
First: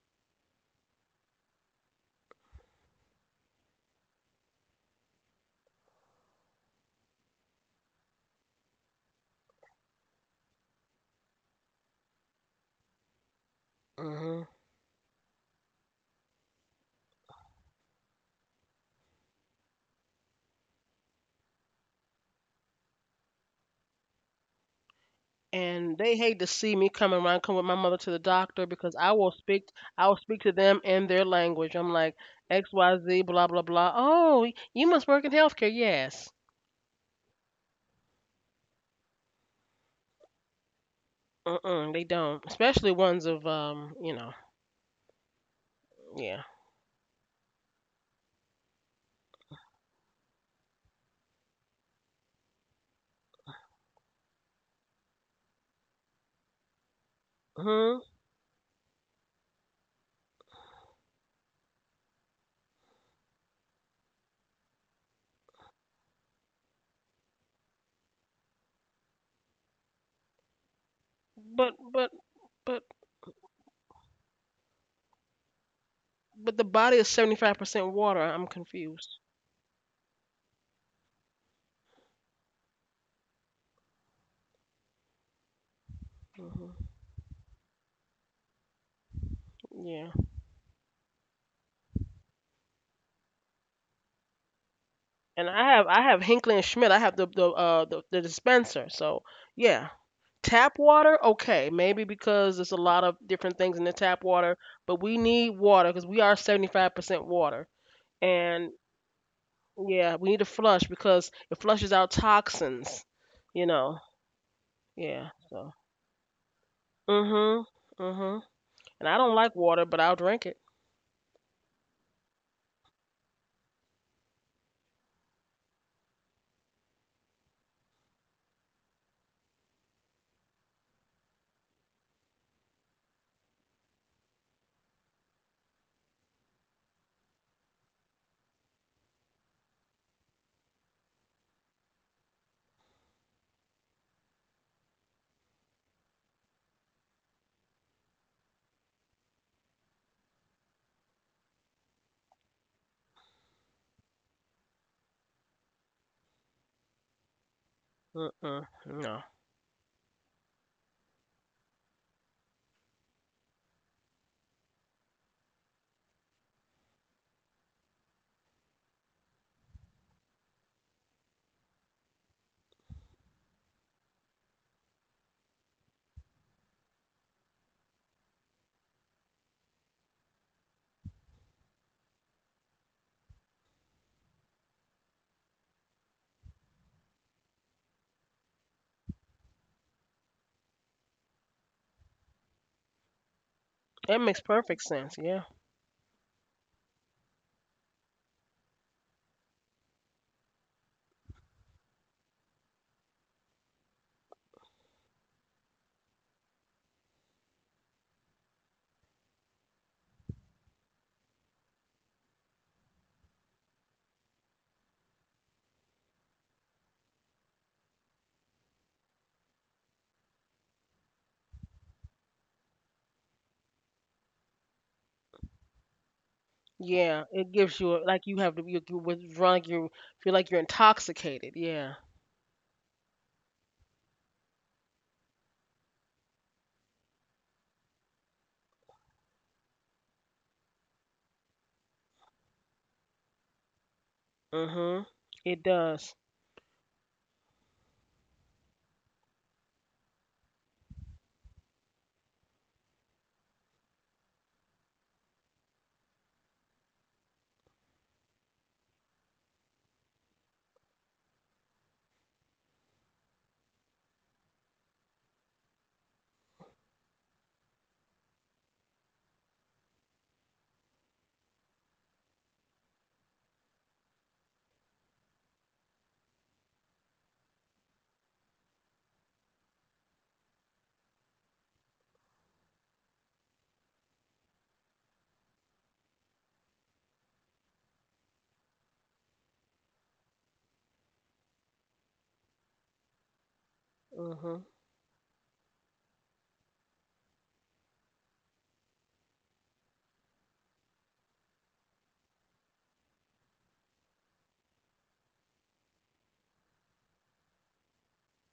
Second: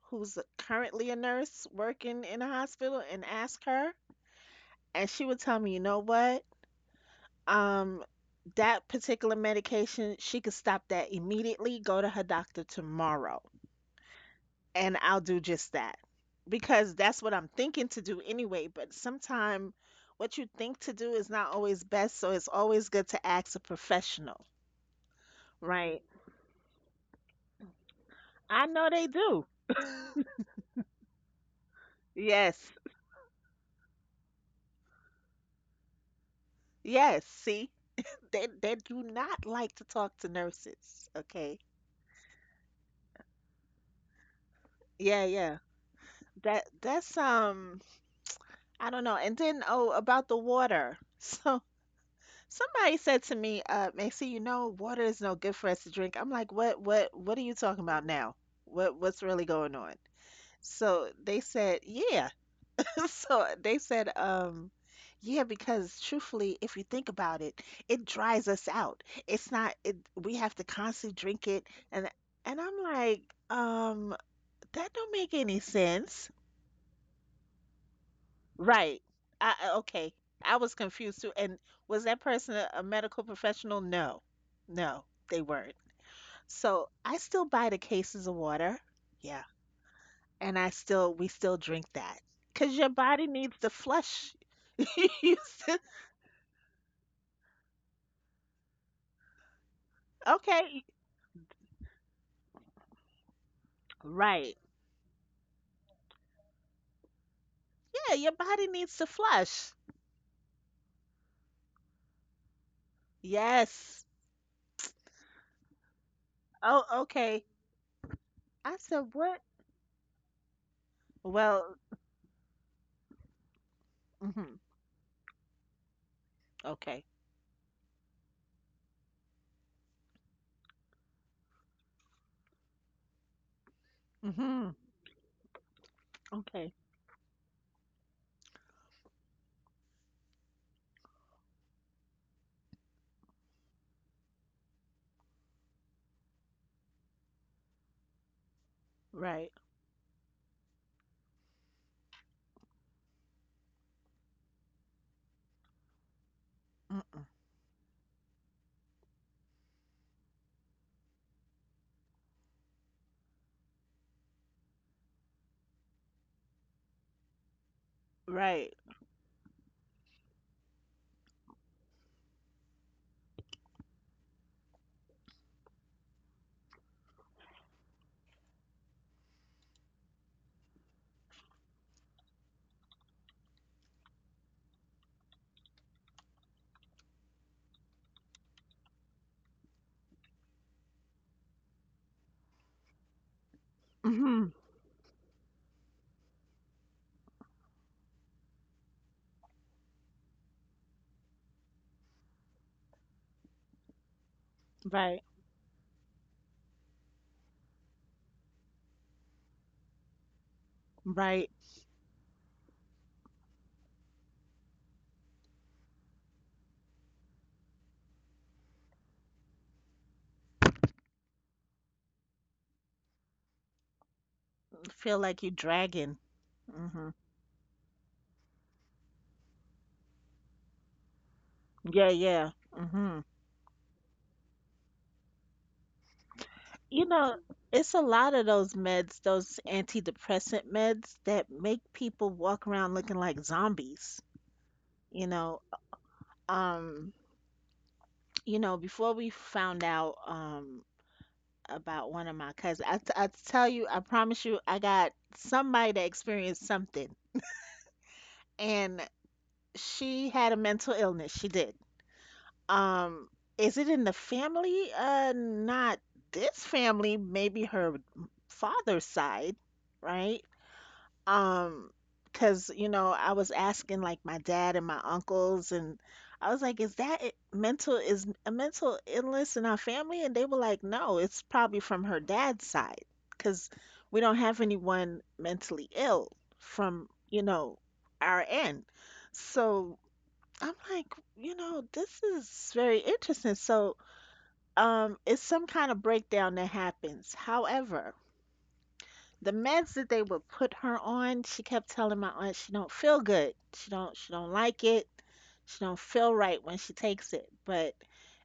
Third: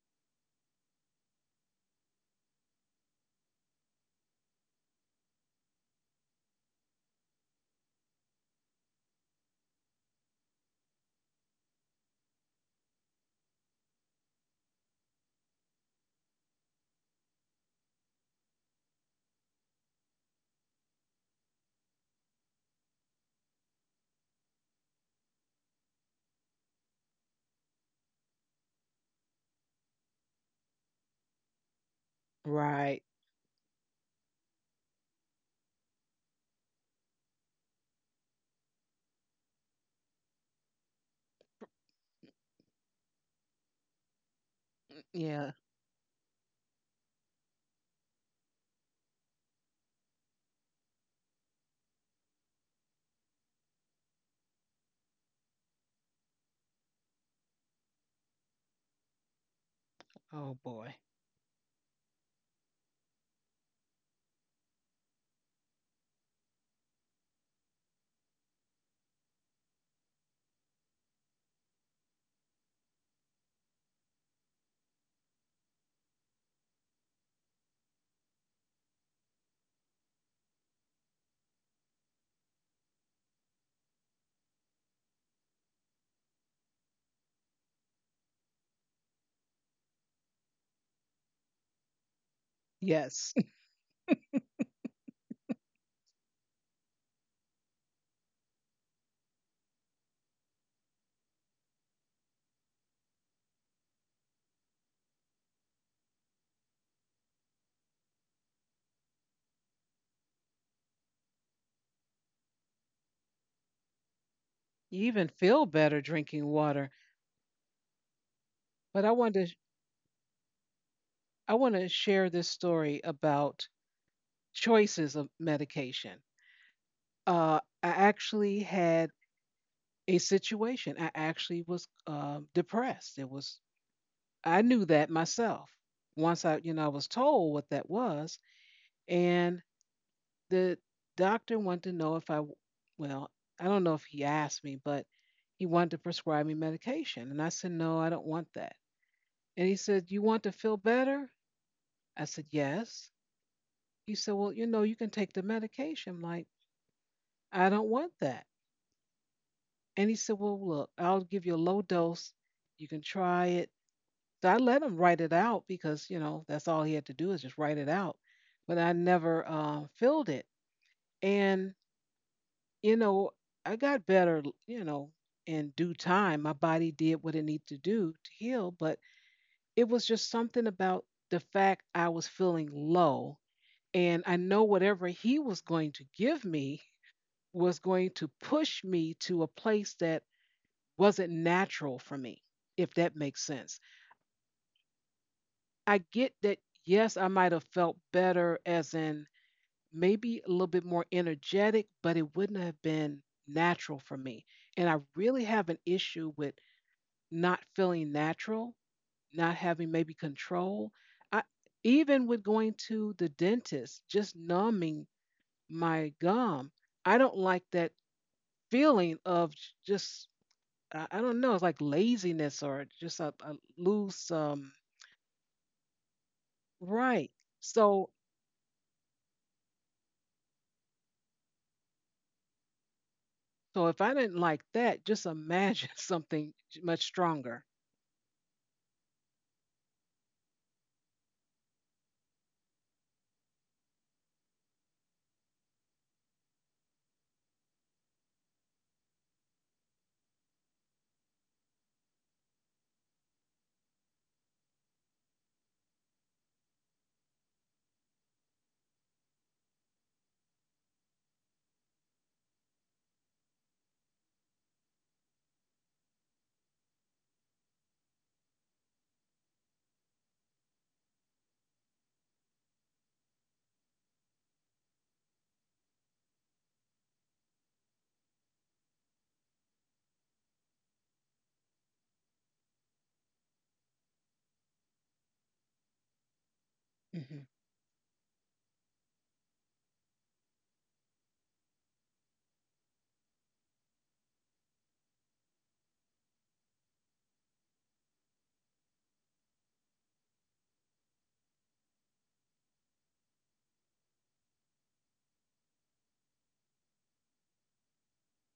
[SPEAKER 2] who's currently a nurse working in a hospital and ask her. And she would tell me, you know what? Um, that particular medication, she could stop that immediately. Go to her doctor tomorrow.
[SPEAKER 3] Hmm.
[SPEAKER 2] And I'll do just that because that's what I'm thinking to do anyway. But sometimes what you think to do is not always best, so it's always good to ask a professional,
[SPEAKER 3] And
[SPEAKER 2] right?
[SPEAKER 3] they hate to see me coming around, come with my mother to the doctor
[SPEAKER 2] I know
[SPEAKER 3] because
[SPEAKER 2] they
[SPEAKER 3] I will
[SPEAKER 2] do.
[SPEAKER 3] speak. I will speak to them in their language. I'm like X,
[SPEAKER 2] Yes,
[SPEAKER 3] Y,
[SPEAKER 1] Right.
[SPEAKER 3] Z, blah, blah, blah. Oh, you must work in healthcare. Yes.
[SPEAKER 2] yes. See, they they do not like to talk to nurses. Okay.
[SPEAKER 3] Mm-mm, they don't, especially ones of um, you know,
[SPEAKER 2] Yeah,
[SPEAKER 1] Yeah.
[SPEAKER 2] yeah.
[SPEAKER 3] yeah.
[SPEAKER 2] That that's um I don't know. And then oh about the water. So somebody said to me, uh, Macy, you know, water is no good for us to drink. I'm like, what, what, what are you talking
[SPEAKER 3] Hmm.
[SPEAKER 2] about now? What, what's really going on?
[SPEAKER 1] Oh boy.
[SPEAKER 2] So they said, yeah. So they said, um, yeah, because truthfully, if you think about it, it dries us out. It's not, it, we have to constantly drink it.
[SPEAKER 3] But
[SPEAKER 2] And,
[SPEAKER 3] but
[SPEAKER 2] and I'm
[SPEAKER 3] but
[SPEAKER 2] like, um, that don't make any sense.
[SPEAKER 3] but the body is seventy-five percent water. I'm
[SPEAKER 2] Right.
[SPEAKER 3] confused.
[SPEAKER 2] I I- okay. I was confused too. And was that person a, a medical professional? No. No, they weren't. So
[SPEAKER 3] Hmm.
[SPEAKER 2] I still buy the cases of water. Yeah.
[SPEAKER 3] Yeah.
[SPEAKER 2] And I still we still drink that because your body
[SPEAKER 1] Yes.
[SPEAKER 2] needs to flush. You
[SPEAKER 3] And I
[SPEAKER 2] still-
[SPEAKER 3] have I have Hinckley and Schmidt. I have the the uh the, the dispenser. So yeah, tap
[SPEAKER 2] okay.
[SPEAKER 3] water. Okay, maybe because there's a lot of different things in the tap water,
[SPEAKER 2] Right.
[SPEAKER 3] but we need water because we are seventy-five percent water.
[SPEAKER 2] Yeah, your body
[SPEAKER 3] And
[SPEAKER 2] needs to flush.
[SPEAKER 3] yeah, we need to flush because it flushes out toxins. You know.
[SPEAKER 2] Yes.
[SPEAKER 1] You even
[SPEAKER 3] Yeah.
[SPEAKER 1] feel
[SPEAKER 3] So.
[SPEAKER 1] better drinking
[SPEAKER 2] Oh,
[SPEAKER 1] water.
[SPEAKER 2] okay.
[SPEAKER 3] Mhm. Mhm.
[SPEAKER 2] I
[SPEAKER 1] But
[SPEAKER 2] said
[SPEAKER 3] And
[SPEAKER 1] I
[SPEAKER 3] I
[SPEAKER 1] want
[SPEAKER 3] don't
[SPEAKER 2] what?
[SPEAKER 1] to
[SPEAKER 3] like water, but I'll drink it.
[SPEAKER 1] I want
[SPEAKER 2] Well,
[SPEAKER 1] to share this story about
[SPEAKER 2] mhm.
[SPEAKER 1] choices of medication.
[SPEAKER 2] Okay.
[SPEAKER 1] Uh, I actually had a situation. I actually was um depressed. It was I
[SPEAKER 2] Mhm.
[SPEAKER 1] knew that myself once I, you
[SPEAKER 2] Okay.
[SPEAKER 1] know, I was told what that was. And the doctor wanted to know if I, w- well, I don't know if he asked me, but he wanted to prescribe me medication. And I said, no, I don't want that.
[SPEAKER 2] Right.
[SPEAKER 1] And he said, you want to feel better? I said, yes. He said, well, you know, you can take the medication. I'm like,
[SPEAKER 2] Mm-mm.
[SPEAKER 1] I don't want that.
[SPEAKER 3] Mm-mm. No.
[SPEAKER 1] And he said, well, look, I'll give you a low dose. You can try it. So I let him write it out because, you know, that's all he had to do is just write it out. But
[SPEAKER 2] Right.
[SPEAKER 1] I never uh, filled it. And, you know, I got better, you know, in due time. My body did what it needed to do to heal. But it was just something about the fact I was feeling low. And I know whatever he was going to give me was going to push me to a place that wasn't natural for me, if that makes sense.
[SPEAKER 3] That makes
[SPEAKER 2] Mhm.
[SPEAKER 3] perfect sense. Yeah.
[SPEAKER 1] I get that, yes, I might have felt better, as in maybe a little bit more energetic, but it wouldn't have been natural for me. And I
[SPEAKER 2] Right.
[SPEAKER 1] really have an issue with not feeling natural, not having maybe control. I,
[SPEAKER 2] Right.
[SPEAKER 1] even with going to the dentist, just numbing my gum, I don't like that feeling of j- just, I I don't know, it's like laziness or just a, a loose, um,
[SPEAKER 2] Feel like you dragging. hmm.
[SPEAKER 3] Yeah,
[SPEAKER 1] right.
[SPEAKER 3] it gives you a,
[SPEAKER 1] So
[SPEAKER 3] like you have to, you you withdrawn. You feel like you're intoxicated. Yeah.
[SPEAKER 2] Yeah, yeah. hmm.
[SPEAKER 1] So if I didn't like that, just imagine something much
[SPEAKER 2] You know,
[SPEAKER 1] stronger.
[SPEAKER 2] it's a lot of those meds, those antidepressant meds that make people walk around looking like zombies.
[SPEAKER 3] Mhm.
[SPEAKER 2] You
[SPEAKER 3] It
[SPEAKER 2] know,
[SPEAKER 3] does.
[SPEAKER 2] um, you know, before we found out um about one of my cousins, I, t- I tell you, I promise you, I got somebody that experienced something, and she had a mental illness. She did. Um, is it in the family? Uh, not this family, maybe her father's side, right? Um, Because you know, I was asking like my dad and my uncles and I was like, is that it- mental is a mental illness in our family? And they were like, no, it's probably from her dad's side, because we don't have anyone mentally ill from,
[SPEAKER 1] Hmm.
[SPEAKER 2] you know, our end. So I'm like, you know, this is very interesting. So,
[SPEAKER 3] Mhm.
[SPEAKER 2] um, it's some kind of breakdown that happens. However, the meds that they would put her on, she kept telling my aunt she don't feel good. She don't she don't like it. She don't feel right when she takes it. But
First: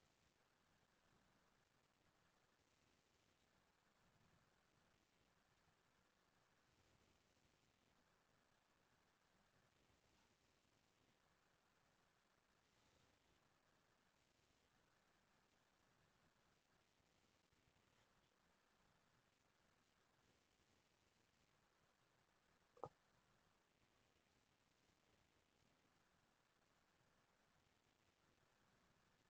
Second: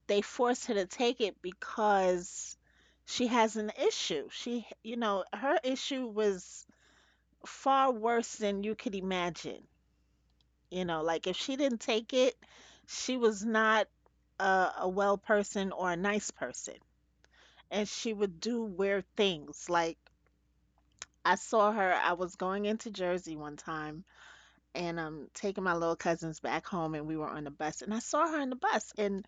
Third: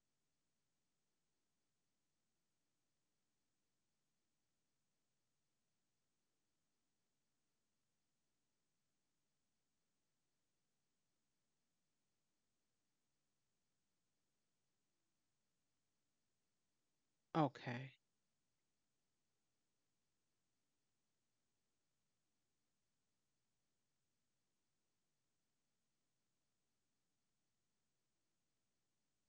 [SPEAKER 2] they force her to take it because she has an issue. She, you know, her issue was far worse than you could imagine. You know, like if she didn't take it, she was not a, a well person or a nice person. And
[SPEAKER 1] Okay.
[SPEAKER 2] she would do weird things. Like I saw her, I was going into Jersey one time and um taking my little cousins back home and we were on the bus and I saw her on the bus and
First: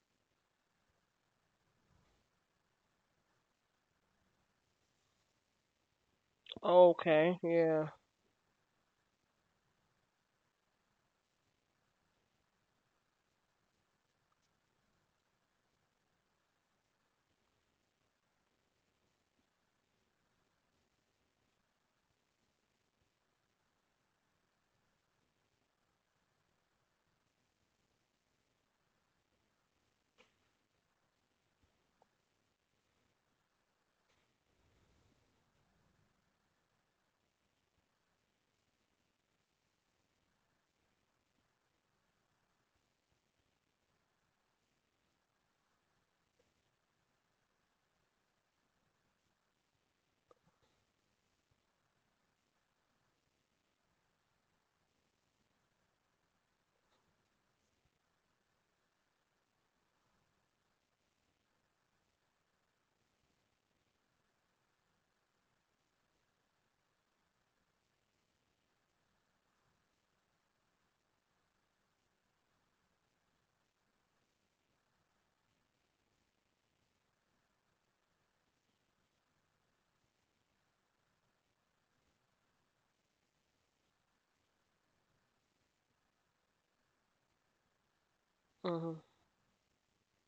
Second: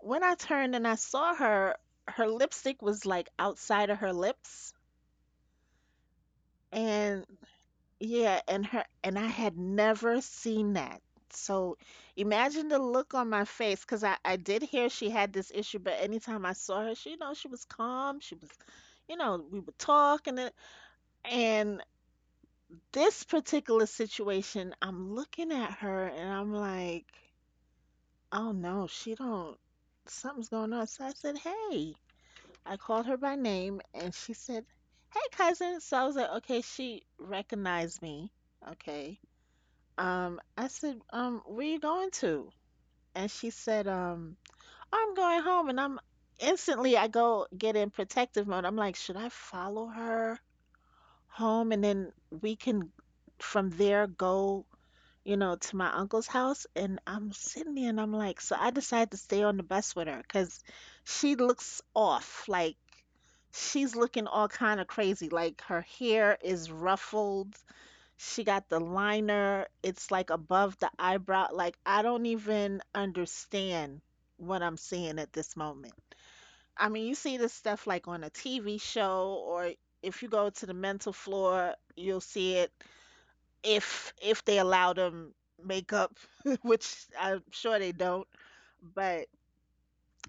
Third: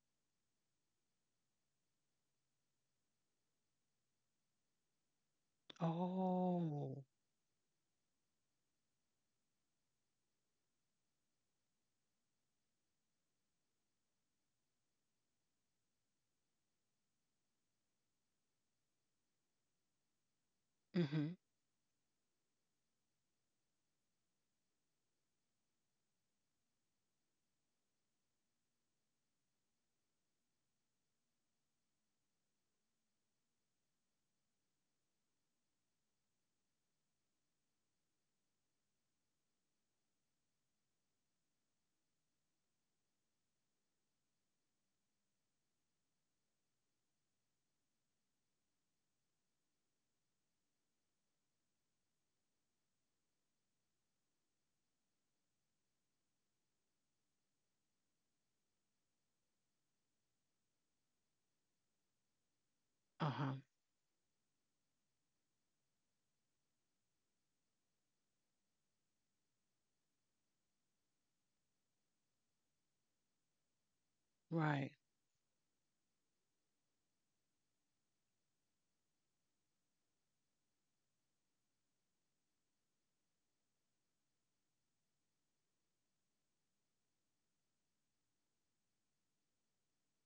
[SPEAKER 2] when I turned and I saw her, her lipstick was like outside of her lips
[SPEAKER 1] Oh.
[SPEAKER 2] and
[SPEAKER 3] Okay. Yeah.
[SPEAKER 2] yeah, and her and I had never seen that. So imagine the look on my face because I, I did hear she had this issue, but anytime I saw her, she, you know, she was calm. She was, you know, we would talk and then,
[SPEAKER 1] Mm-hmm.
[SPEAKER 2] and this particular situation, I'm looking at her and I'm like, oh no, she don't, something's going on. So I said, hey, I called her by name and she said, hey cousin. So I was like, okay, she recognized me. Okay. Um, I said, um, where you going to? And she said, um, I'm going home. And I'm instantly, I go get in protective mode. I'm like, should I follow her home? And then we can from there go, you know, to my uncle's house. And I'm sitting there and I'm like, so I decided to stay on the bus with her because she looks off. Like
[SPEAKER 1] Uh-huh.
[SPEAKER 2] she's looking all kind of crazy. Like her hair is ruffled, she got the liner. It's like above the eyebrow. Like I don't even understand what I'm
[SPEAKER 1] Right.
[SPEAKER 2] seeing at this moment. I mean, you see this stuff like on a T V show or if you go to the mental floor, you'll see it if if they allow them makeup, which I'm sure they don't.
[SPEAKER 3] Mhm.
[SPEAKER 2] But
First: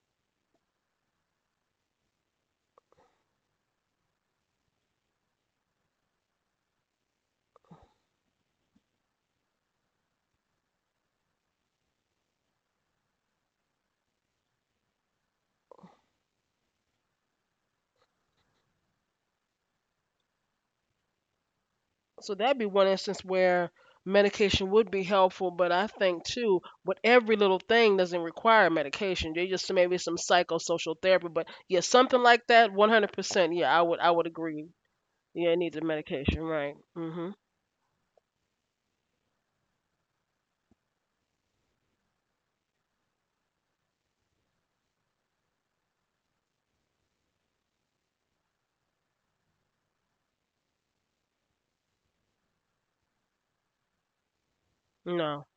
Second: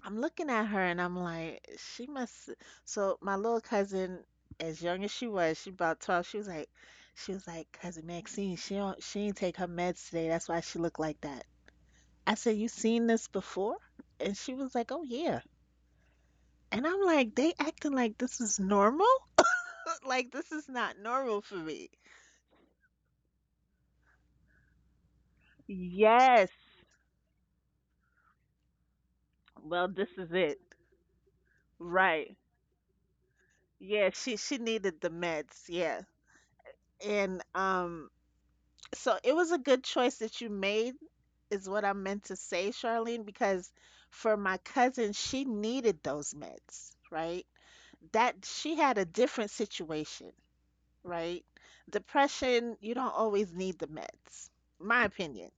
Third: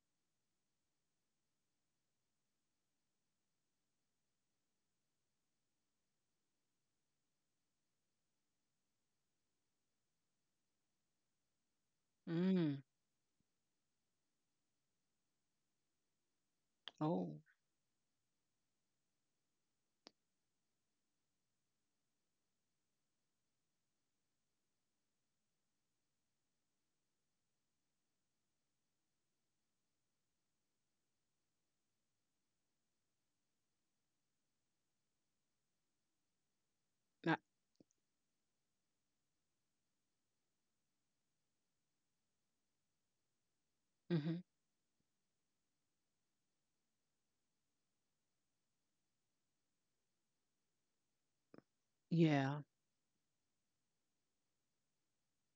[SPEAKER 2] I'm looking at her and I'm like, she must. So my little cousin, as young as she was, she about twelve, she was like, she was like, Cousin Maxine, she don't, she ain't take her meds today. That's why she looked like that. I said, you
[SPEAKER 1] Mm.
[SPEAKER 2] seen this before? And she was like, oh yeah. And I'm like,
[SPEAKER 1] Oh.
[SPEAKER 2] they acting like this is normal? Like this is not normal for me.
[SPEAKER 3] So that'd be one instance where medication would be helpful, but I think
[SPEAKER 2] Yes.
[SPEAKER 3] too, but every little thing doesn't require medication. They just
[SPEAKER 2] Well,
[SPEAKER 3] maybe
[SPEAKER 2] this
[SPEAKER 3] some
[SPEAKER 2] is it.
[SPEAKER 3] psychosocial therapy, but yeah, something
[SPEAKER 2] Right.
[SPEAKER 3] like that. One hundred percent. Yeah, I would. I
[SPEAKER 2] Yeah,
[SPEAKER 3] would
[SPEAKER 2] she she
[SPEAKER 3] agree.
[SPEAKER 2] needed the
[SPEAKER 3] Yeah, it
[SPEAKER 2] meds.
[SPEAKER 3] needs a
[SPEAKER 2] Yeah.
[SPEAKER 3] medication, right? Mhm.
[SPEAKER 1] Not.
[SPEAKER 2] And um so it was a good choice that you made is what I meant to say, Charlene, because for
[SPEAKER 1] Mm-hmm.
[SPEAKER 2] my cousin, she needed those meds, right? That she had a different situation, right?
[SPEAKER 1] Yeah.
[SPEAKER 2] Depression, you don't always need the meds, my
[SPEAKER 3] No.
[SPEAKER 2] opinion.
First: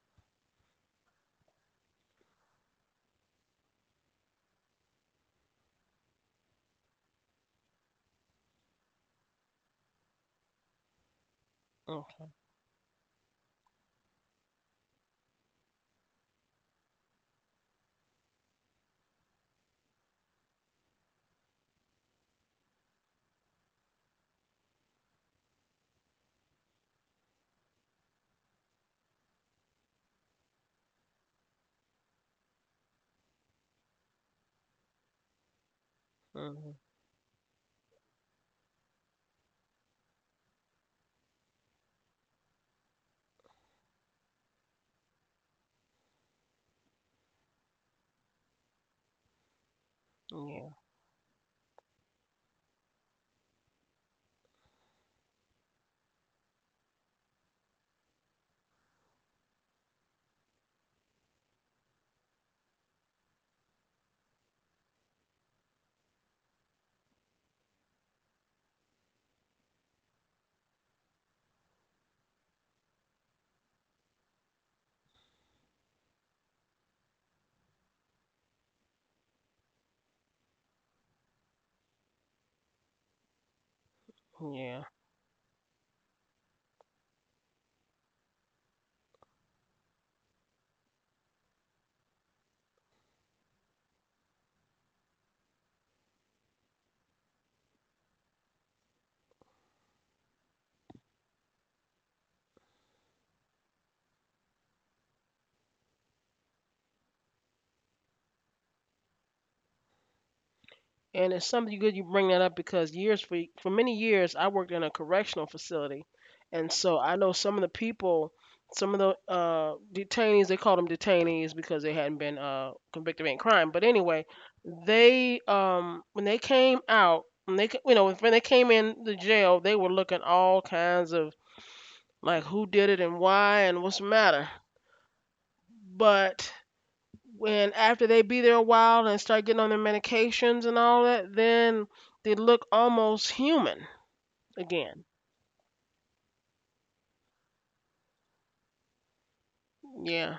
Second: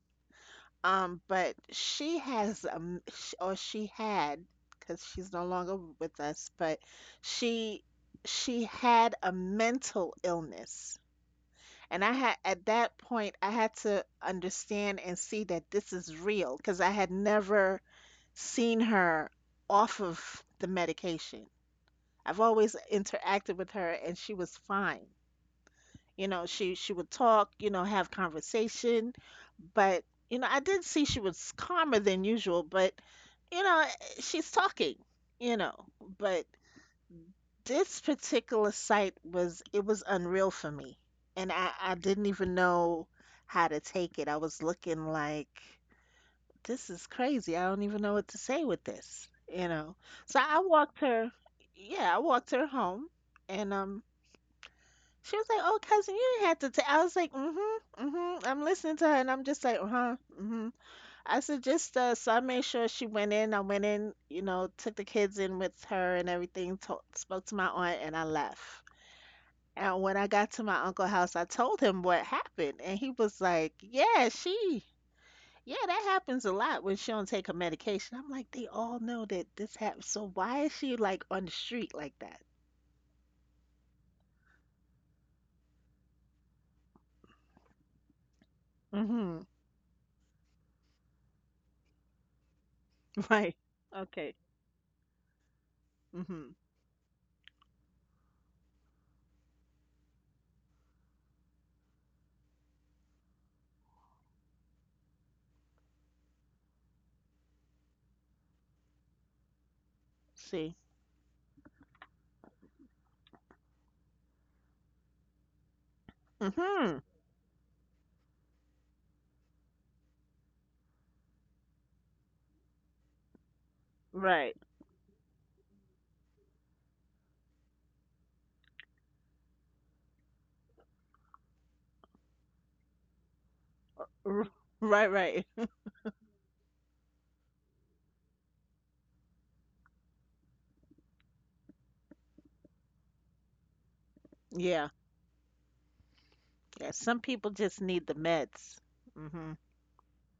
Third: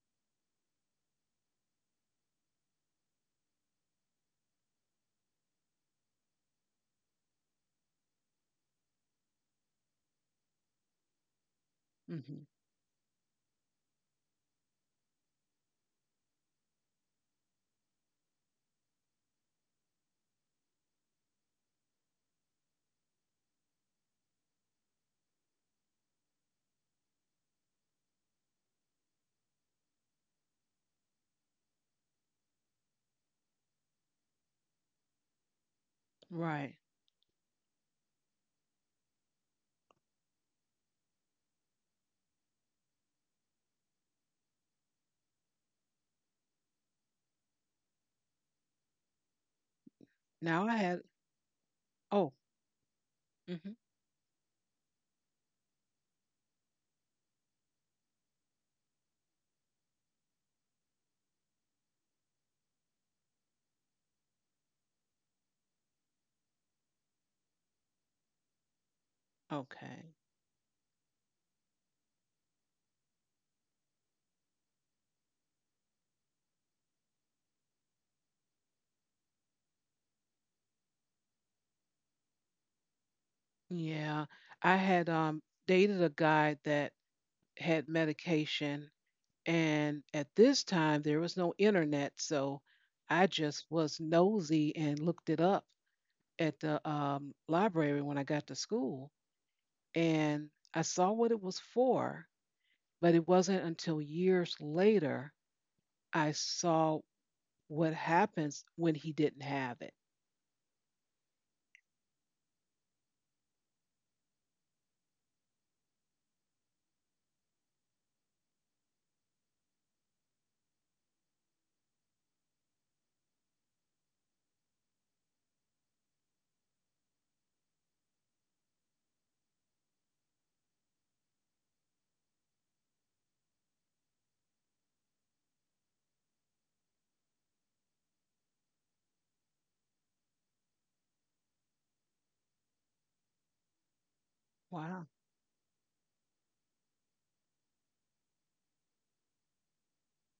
[SPEAKER 2] Um, but she has um, sh- or she had, because she's no longer with us, but she she had a mental illness and I
[SPEAKER 3] Okay.
[SPEAKER 2] had,
[SPEAKER 1] Mm-hmm.
[SPEAKER 2] at that point, I had to understand and see that this is real because I had never seen her off of the medication. I've always interacted with her and she was fine. You know, she she would talk, you know, have conversation, but you know, I did see she was calmer than usual, but you know, she's talking, you know, but
[SPEAKER 1] Right.
[SPEAKER 3] Mhm.
[SPEAKER 2] this particular site was it was unreal for me, and I I didn't even know how to take it. I was looking like this is crazy. I don't even know what to say with this, you know. So I
[SPEAKER 1] Now
[SPEAKER 3] Yeah.
[SPEAKER 1] I
[SPEAKER 2] walked
[SPEAKER 1] had.
[SPEAKER 2] her, yeah, I
[SPEAKER 1] Oh.
[SPEAKER 2] walked her home,
[SPEAKER 1] Mm-hmm.
[SPEAKER 2] and um, she was like, "Oh, cousin, you didn't have to ta-" I was like, "Mm-hmm, mm-hmm." I'm listening to her, and I'm just like, "Uh-huh, mm-hmm." I said, "Just uh," so I made sure she went in. I went in, you know, took the kids in with her and everything. Talk, spoke to my aunt, and I left. And
[SPEAKER 1] Okay.
[SPEAKER 2] when I got to my uncle's house, I told him what happened, and he was like, "Yeah, she, yeah, that happens a lot when she don't take her medication." I'm like, "They all know that this happens, so why is she like on the street like that?"
[SPEAKER 1] Yeah. I
[SPEAKER 3] Yeah.
[SPEAKER 1] had um dated a guy that had medication,
[SPEAKER 2] Mm-hmm.
[SPEAKER 1] and at this time there was no internet, so I
[SPEAKER 2] Right.
[SPEAKER 1] just was
[SPEAKER 2] Okay.
[SPEAKER 1] nosy and looked it up
[SPEAKER 2] Mm-hmm.
[SPEAKER 1] at the um, library when I got to school, and I saw what it was for, but it wasn't until years later I saw what happens when he didn't have it.
[SPEAKER 2] See.
[SPEAKER 3] And it's something good you bring that up because years, for for many years I worked in a correctional facility, and so
[SPEAKER 2] Mm-hmm.
[SPEAKER 3] I know some of the people, some of the uh, detainees. They called them detainees because they hadn't been uh, convicted of any crime. But anyway,
[SPEAKER 2] Right.
[SPEAKER 3] they um, when they came out, when they ca- you know, when they came in the jail, they were looking all kinds of like who did it and why and what's the
[SPEAKER 2] R-
[SPEAKER 3] matter.
[SPEAKER 2] Right. Right.
[SPEAKER 3] But when after they be there a while and start getting on their medications and all that, then they look almost human
[SPEAKER 2] Yeah.
[SPEAKER 3] again.
[SPEAKER 1] Wow.
[SPEAKER 2] Yeah. Some people just need the meds. Mm-hmm.
[SPEAKER 3] Yeah,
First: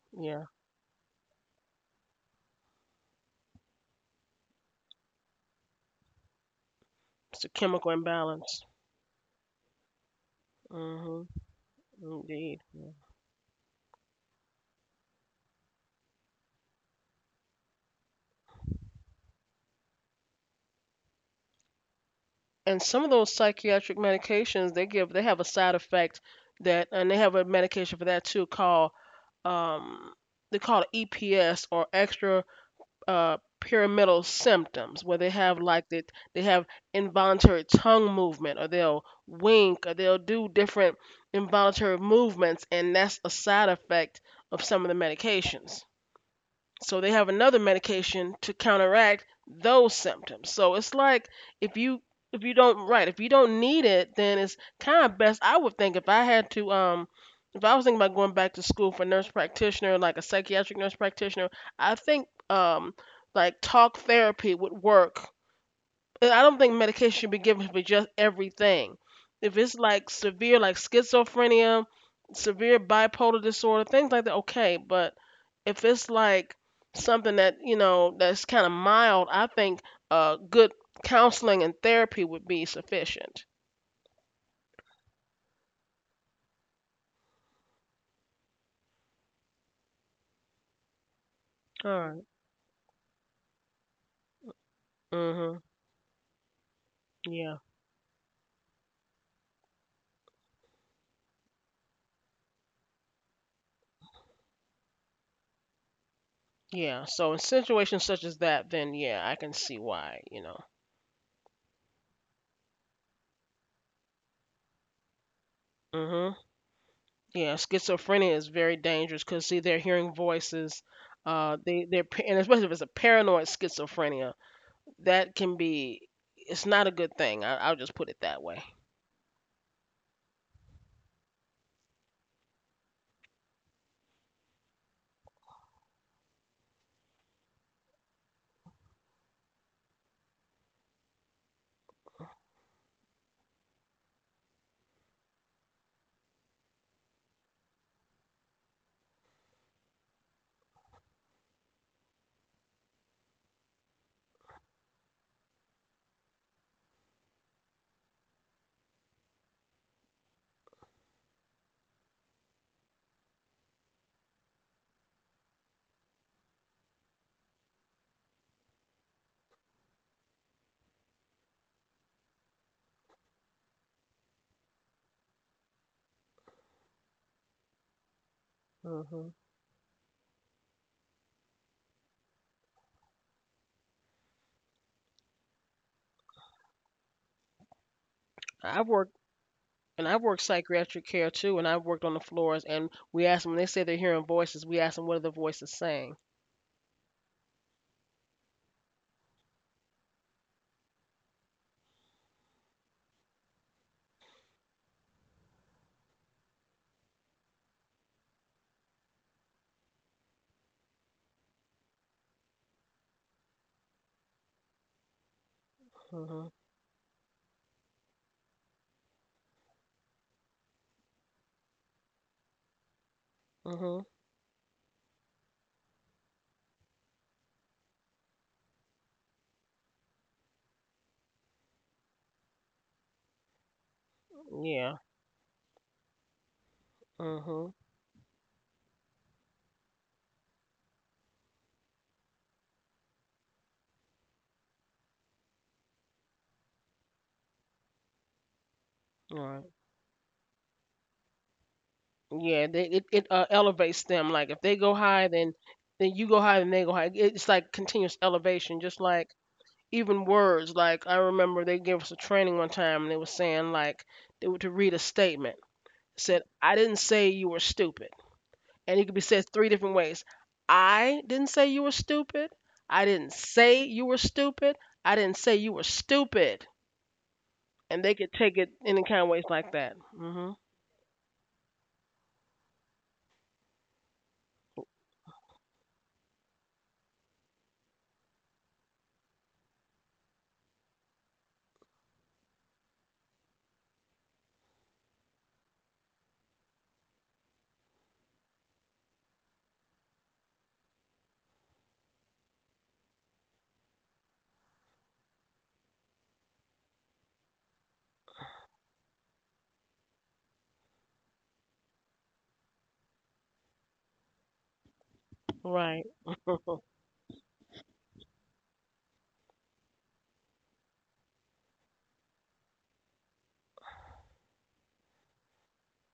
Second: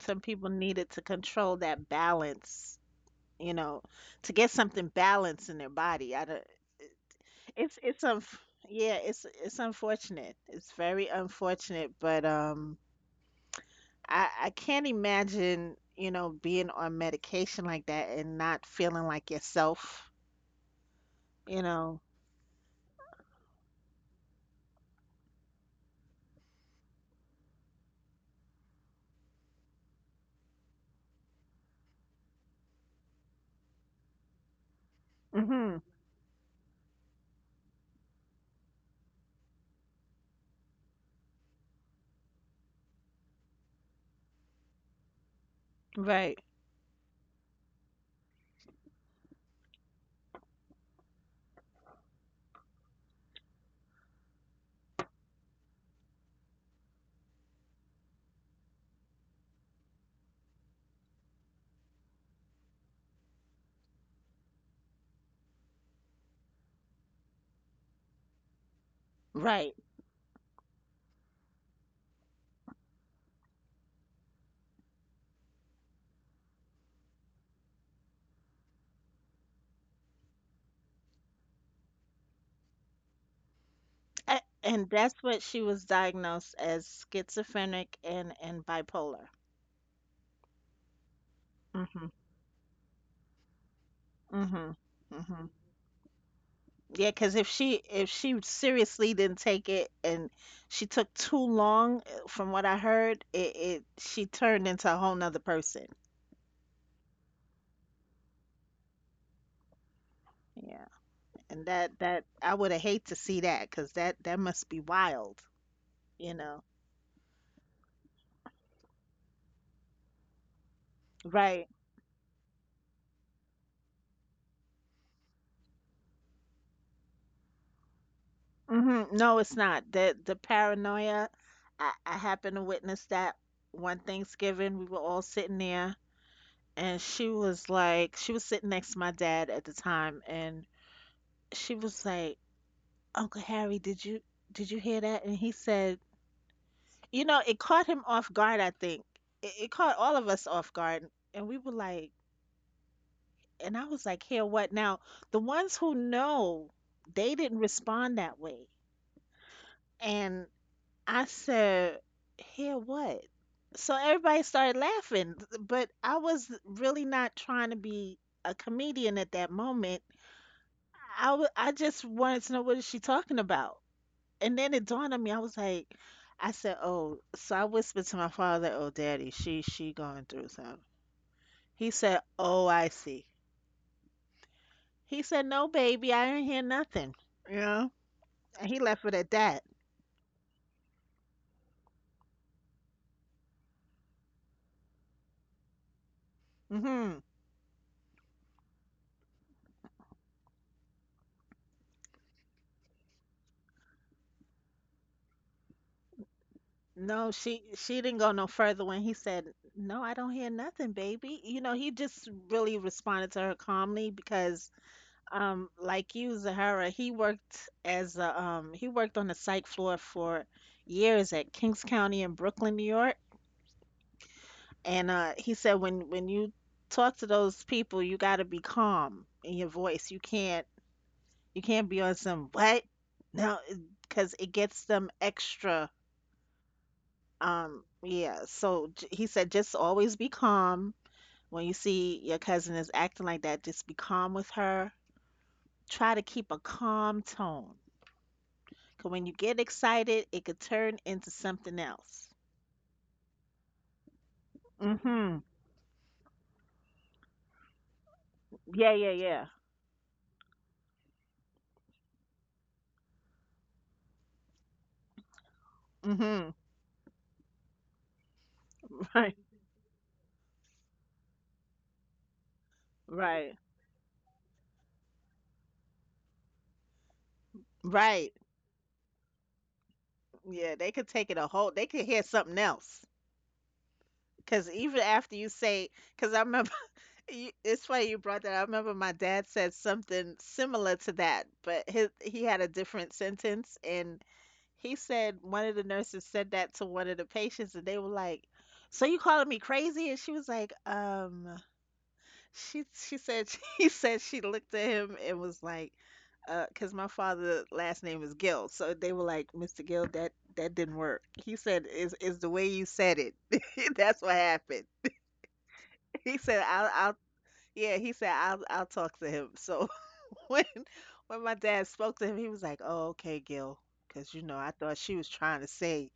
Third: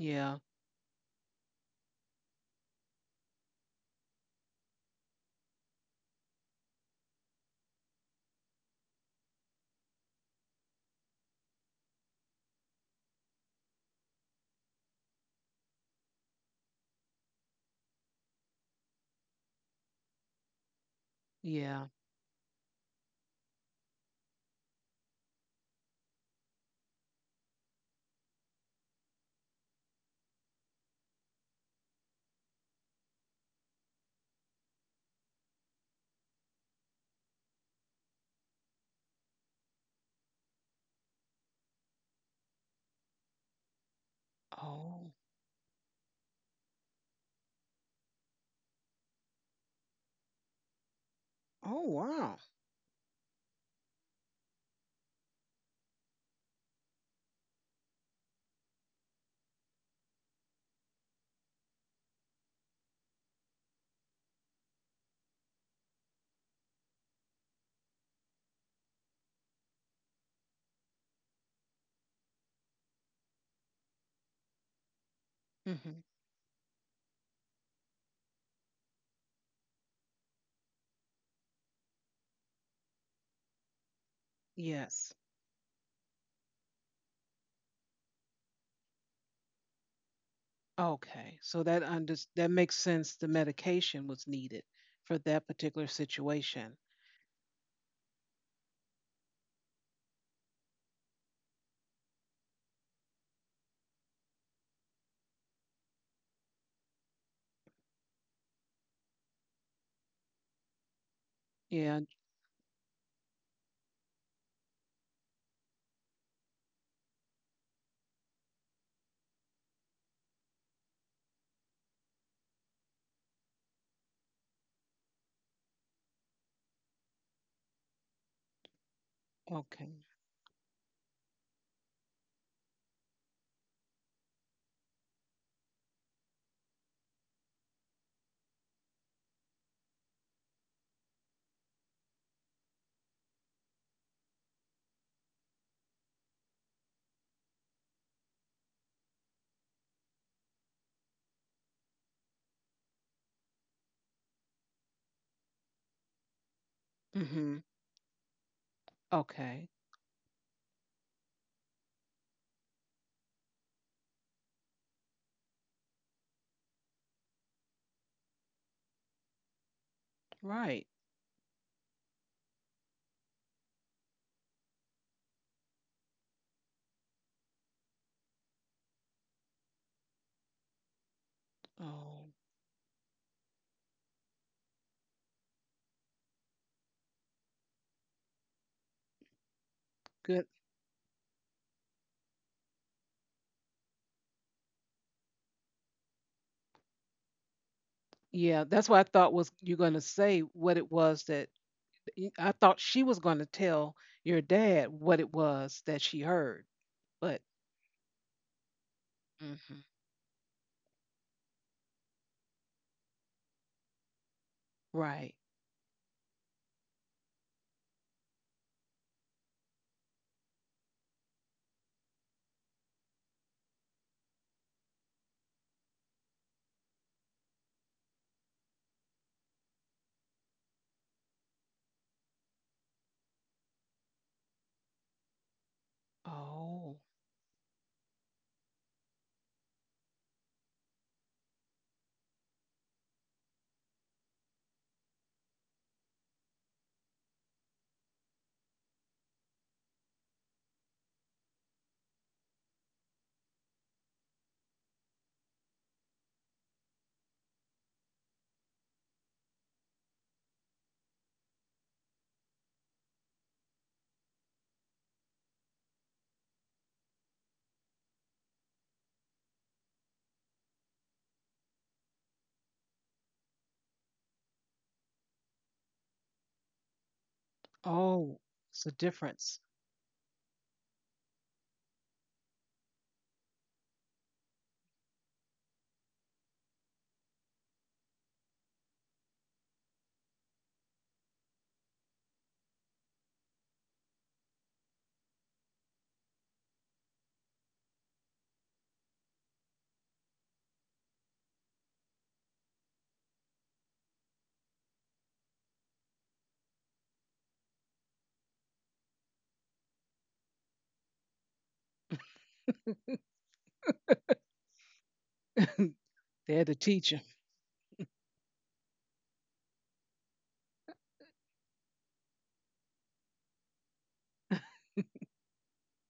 [SPEAKER 2] Some
[SPEAKER 3] yeah.
[SPEAKER 2] people need it to control that balance, you know, to get something balanced in their body. I don't.
[SPEAKER 3] It's a
[SPEAKER 2] It's
[SPEAKER 3] chemical
[SPEAKER 2] it's um
[SPEAKER 3] imbalance.
[SPEAKER 2] yeah, it's it's unfortunate. It's very
[SPEAKER 3] Mhm.
[SPEAKER 2] unfortunate, but
[SPEAKER 3] Indeed.
[SPEAKER 2] um
[SPEAKER 3] Yeah.
[SPEAKER 2] I I can't imagine, you know, being on medication like that and not feeling like yourself, you
[SPEAKER 1] yeah.
[SPEAKER 2] know.
[SPEAKER 3] And some of those psychiatric medications they give, they have a side effect that, and they have a medication for that too called um, they call it E P S, or extra uh, pyramidal symptoms, where they have
[SPEAKER 2] Mhm.
[SPEAKER 3] like they, they have involuntary tongue movement, or they'll wink, or they'll do different involuntary movements, and that's a side effect of some of the
[SPEAKER 1] Oh,
[SPEAKER 3] medications,
[SPEAKER 2] Right.
[SPEAKER 3] so they have another medication to counteract those symptoms. So it's like if
[SPEAKER 1] oh,
[SPEAKER 3] you
[SPEAKER 1] wow.
[SPEAKER 3] if you don't right, if you don't need it, then it's kind of best. I would think if I had to um if I was thinking about going back to school for nurse practitioner, like a psychiatric nurse practitioner, I think um like talk therapy would work, and I don't think medication should be given for just everything. If
[SPEAKER 2] Right.
[SPEAKER 3] it's like severe, like schizophrenia, severe bipolar disorder, things like that, okay. But if
[SPEAKER 1] Hmm.
[SPEAKER 3] it's like something that, you know, that's kind of mild, I think uh, good counseling and therapy would be sufficient.
[SPEAKER 2] A- And
[SPEAKER 1] Yes.
[SPEAKER 2] that's what she was diagnosed as, schizophrenic and and bipolar.
[SPEAKER 1] Okay, so that
[SPEAKER 3] All
[SPEAKER 2] Mhm.
[SPEAKER 1] under
[SPEAKER 3] right.
[SPEAKER 1] that makes sense. The medication was needed
[SPEAKER 2] Mhm.
[SPEAKER 1] for
[SPEAKER 2] Mhm.
[SPEAKER 1] that
[SPEAKER 3] Mhm.
[SPEAKER 1] particular situation.
[SPEAKER 2] Yeah, because if
[SPEAKER 3] Yeah.
[SPEAKER 2] she if she seriously didn't take it and she took too long, uh, from what I heard, it, it she turned into a whole nother person.
[SPEAKER 3] Yeah. So in situations such as that, then yeah, I can see why. You know.
[SPEAKER 2] Yeah, and that
[SPEAKER 1] Yeah.
[SPEAKER 2] that I would have hate to see that because that that must be wild, you
[SPEAKER 3] Mhm.
[SPEAKER 2] know?
[SPEAKER 3] Yeah, schizophrenia is very dangerous because see, they're hearing voices. Uh,
[SPEAKER 2] Right.
[SPEAKER 3] they they're pa- and especially if it's a paranoid schizophrenia, that can be. It's not a good thing. I, I'll just put it that way.
[SPEAKER 2] Mm-hmm. No, it's not.
[SPEAKER 1] Okay.
[SPEAKER 2] The the paranoia. I I happened to witness that one Thanksgiving. We were all sitting there, and she was like, she was sitting next to my dad at the time, and she was like. Uncle Harry, did you did you hear that? And he said, you know, it caught him off guard, I think. It, it caught all of us off guard. And we were like, and I was like, here, what now? The ones who know, they didn't
[SPEAKER 1] Hmm.
[SPEAKER 2] respond that way.
[SPEAKER 1] Okay.
[SPEAKER 2] And I said, here, what? So everybody started laughing, but I was really not trying to be a comedian at that moment.
[SPEAKER 1] Right.
[SPEAKER 2] I, w- I just wanted to know, what is she talking about? And then it dawned on me, I was like, I said, oh, so I whispered to my father, oh, daddy,
[SPEAKER 3] Hmm.
[SPEAKER 2] she, she going through something. He said,
[SPEAKER 1] Oh,
[SPEAKER 2] oh, I see. He said, no, baby, I didn't hear nothing. You know? And he
[SPEAKER 3] I've
[SPEAKER 2] left it
[SPEAKER 3] worked,
[SPEAKER 2] at that.
[SPEAKER 3] and I've worked
[SPEAKER 1] good.
[SPEAKER 3] psychiatric care too, and I've worked on the floors. And we ask them when they say they're hearing voices. We ask them what are the voices saying.
[SPEAKER 2] Hmm.
[SPEAKER 1] Yeah, that's what I thought was you're going to say what it was that y- I thought she was going to tell your dad what it was that she heard.
[SPEAKER 2] No,
[SPEAKER 1] But
[SPEAKER 2] she, she didn't go no further when he said,
[SPEAKER 1] hmm
[SPEAKER 2] no, I don't hear nothing, baby. You know, he just really responded to her calmly because,
[SPEAKER 1] right.
[SPEAKER 2] um, like you,
[SPEAKER 3] Hmm.
[SPEAKER 2] Zahara, he worked as a, um, he worked on the psych floor for years at Kings County in Brooklyn, New York.
[SPEAKER 3] Hmm.
[SPEAKER 2] And uh, he said, when when you talk to those people, you got to be calm in your voice. You can't, you can't be on some what, no, because it gets
[SPEAKER 3] Yeah.
[SPEAKER 2] them extra.
[SPEAKER 1] Oh.
[SPEAKER 3] Hmm.
[SPEAKER 2] Um, yeah. So j- he said, just always be calm when you see your cousin is acting like that. Just be calm with her. Try to keep a calm tone. 'Cause when you get
[SPEAKER 3] Right.
[SPEAKER 2] excited, it could turn into something else.
[SPEAKER 3] Yeah. They, it it uh, elevates them. Like if they go high,
[SPEAKER 2] Hmm.
[SPEAKER 3] then then you go high, then they go high. It's like continuous elevation,
[SPEAKER 2] Yeah,
[SPEAKER 3] just
[SPEAKER 2] yeah,
[SPEAKER 3] like
[SPEAKER 2] yeah.
[SPEAKER 3] even words like I remember they gave us a training one time and they were saying like they were to read a statement. It said,
[SPEAKER 2] Hmm.
[SPEAKER 3] I didn't say you were stupid. And it could be
[SPEAKER 2] Right,
[SPEAKER 3] said three different ways. I didn't say you were stupid. I didn't
[SPEAKER 2] right,
[SPEAKER 3] say you were stupid. I didn't say you were stupid. And they
[SPEAKER 2] right.
[SPEAKER 3] could
[SPEAKER 1] Oh,
[SPEAKER 3] take it
[SPEAKER 1] it's a
[SPEAKER 3] any kind of ways
[SPEAKER 1] difference.
[SPEAKER 3] like that. Hmm.
[SPEAKER 2] Yeah, they could take it a whole. They could hear something else. Because even after you say, because I remember, you, it's funny you brought that. I remember my dad said something similar to that, but his he had a different sentence, and he said one of the nurses said that to one of the patients, and they were like, "So you calling me crazy?" And she was like, "Um." She she said he said she looked at him and was like, uh, because my father last name is Gill, so they were like, mister Gill, that that didn't work. He said, is is the way you said it. That's what happened.
[SPEAKER 3] Right.
[SPEAKER 2] He said,
[SPEAKER 1] They're the
[SPEAKER 2] I'll I'll
[SPEAKER 1] teacher.
[SPEAKER 2] yeah. He said, I'll I'll talk to him. So when when my dad spoke to him, he was like, oh okay, Gil, because you know I thought she was trying to say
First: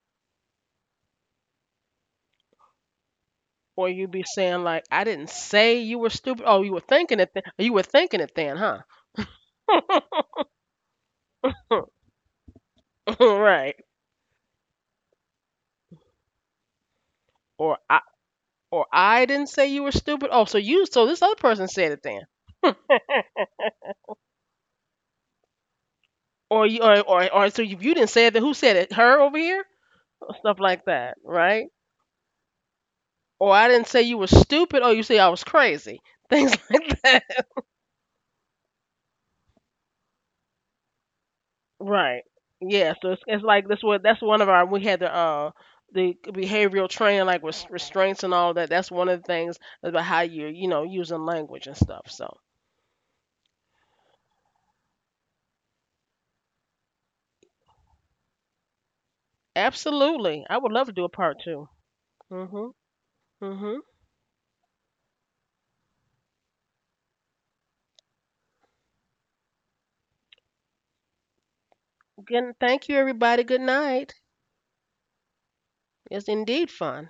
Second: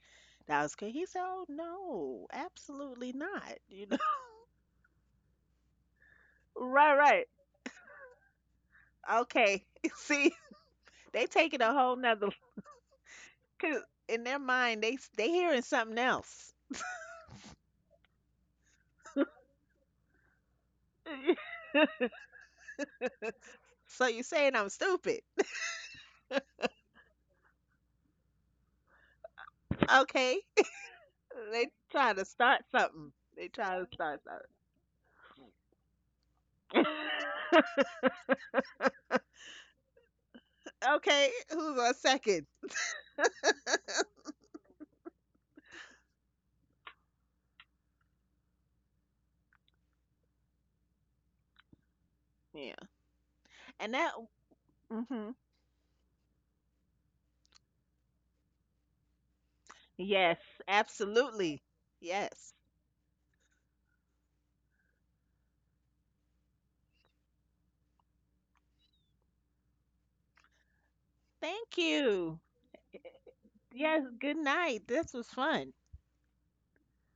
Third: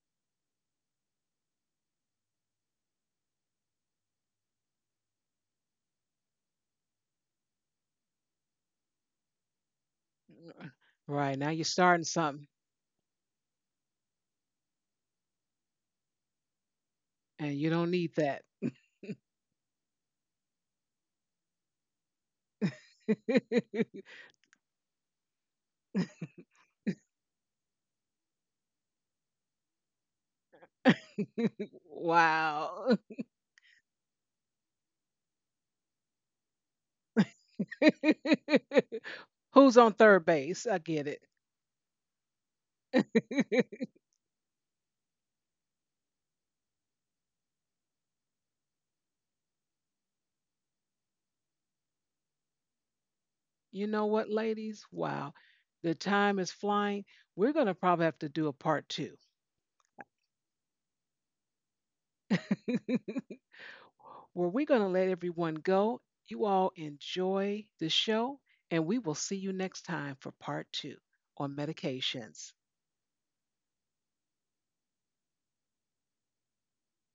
[SPEAKER 2] that I was good. He said, oh no, absolutely not. You
[SPEAKER 3] Or
[SPEAKER 2] know,
[SPEAKER 3] you'd be saying like, I didn't say you were stupid. Oh, you were
[SPEAKER 2] right,
[SPEAKER 3] thinking
[SPEAKER 2] right,
[SPEAKER 3] it. Th- you were thinking it then, huh?
[SPEAKER 2] okay. See,
[SPEAKER 1] Uh,
[SPEAKER 2] they
[SPEAKER 1] Right. Now
[SPEAKER 2] taking
[SPEAKER 1] you're
[SPEAKER 2] a whole
[SPEAKER 1] starting
[SPEAKER 2] nother.
[SPEAKER 1] something
[SPEAKER 3] Right.
[SPEAKER 2] Because in their mind they they hearing something else.
[SPEAKER 1] and you
[SPEAKER 3] Or
[SPEAKER 1] don't
[SPEAKER 3] I,
[SPEAKER 1] need that.
[SPEAKER 3] or I didn't say you were stupid. Oh, so you, so this other person said it then,
[SPEAKER 2] So you saying I'm stupid?
[SPEAKER 3] or you, or or, or so if you didn't say it, then who said it? Her over here,
[SPEAKER 2] Okay,
[SPEAKER 3] stuff like that, right?
[SPEAKER 2] they trying to start
[SPEAKER 1] Wow.
[SPEAKER 2] something. They
[SPEAKER 3] Or I
[SPEAKER 2] trying
[SPEAKER 3] didn't
[SPEAKER 2] to
[SPEAKER 3] say you
[SPEAKER 2] start
[SPEAKER 3] were stupid. Oh, you say I was crazy, things like that,
[SPEAKER 2] something.
[SPEAKER 1] Who's on third base? I get
[SPEAKER 2] Okay, who's on
[SPEAKER 3] right?
[SPEAKER 2] second?
[SPEAKER 3] Yeah, so it's, it's like this,
[SPEAKER 1] it.
[SPEAKER 3] what that's one of our, we had the uh the behavioral training like res- restraints and all that. That's one of the things about how you, you know, using language and stuff. So
[SPEAKER 2] Yeah,
[SPEAKER 1] You
[SPEAKER 2] and
[SPEAKER 1] know
[SPEAKER 2] that.
[SPEAKER 1] what, ladies?
[SPEAKER 2] Hmm.
[SPEAKER 1] Wow, the time is flying. We're going to probably have to do a part two
[SPEAKER 2] Yes,
[SPEAKER 3] absolutely, I would love to do a part
[SPEAKER 2] absolutely.
[SPEAKER 3] two.
[SPEAKER 1] where
[SPEAKER 2] Yes.
[SPEAKER 3] Mhm. Mhm.
[SPEAKER 1] we're going to let everyone go. You all enjoy the show, and we will see you next time for part two on
[SPEAKER 2] Thank you.
[SPEAKER 1] medications.
[SPEAKER 3] Again, thank you everybody. Good
[SPEAKER 2] Yes.
[SPEAKER 3] night.
[SPEAKER 2] Good night. This was fun.
[SPEAKER 3] It's indeed fun.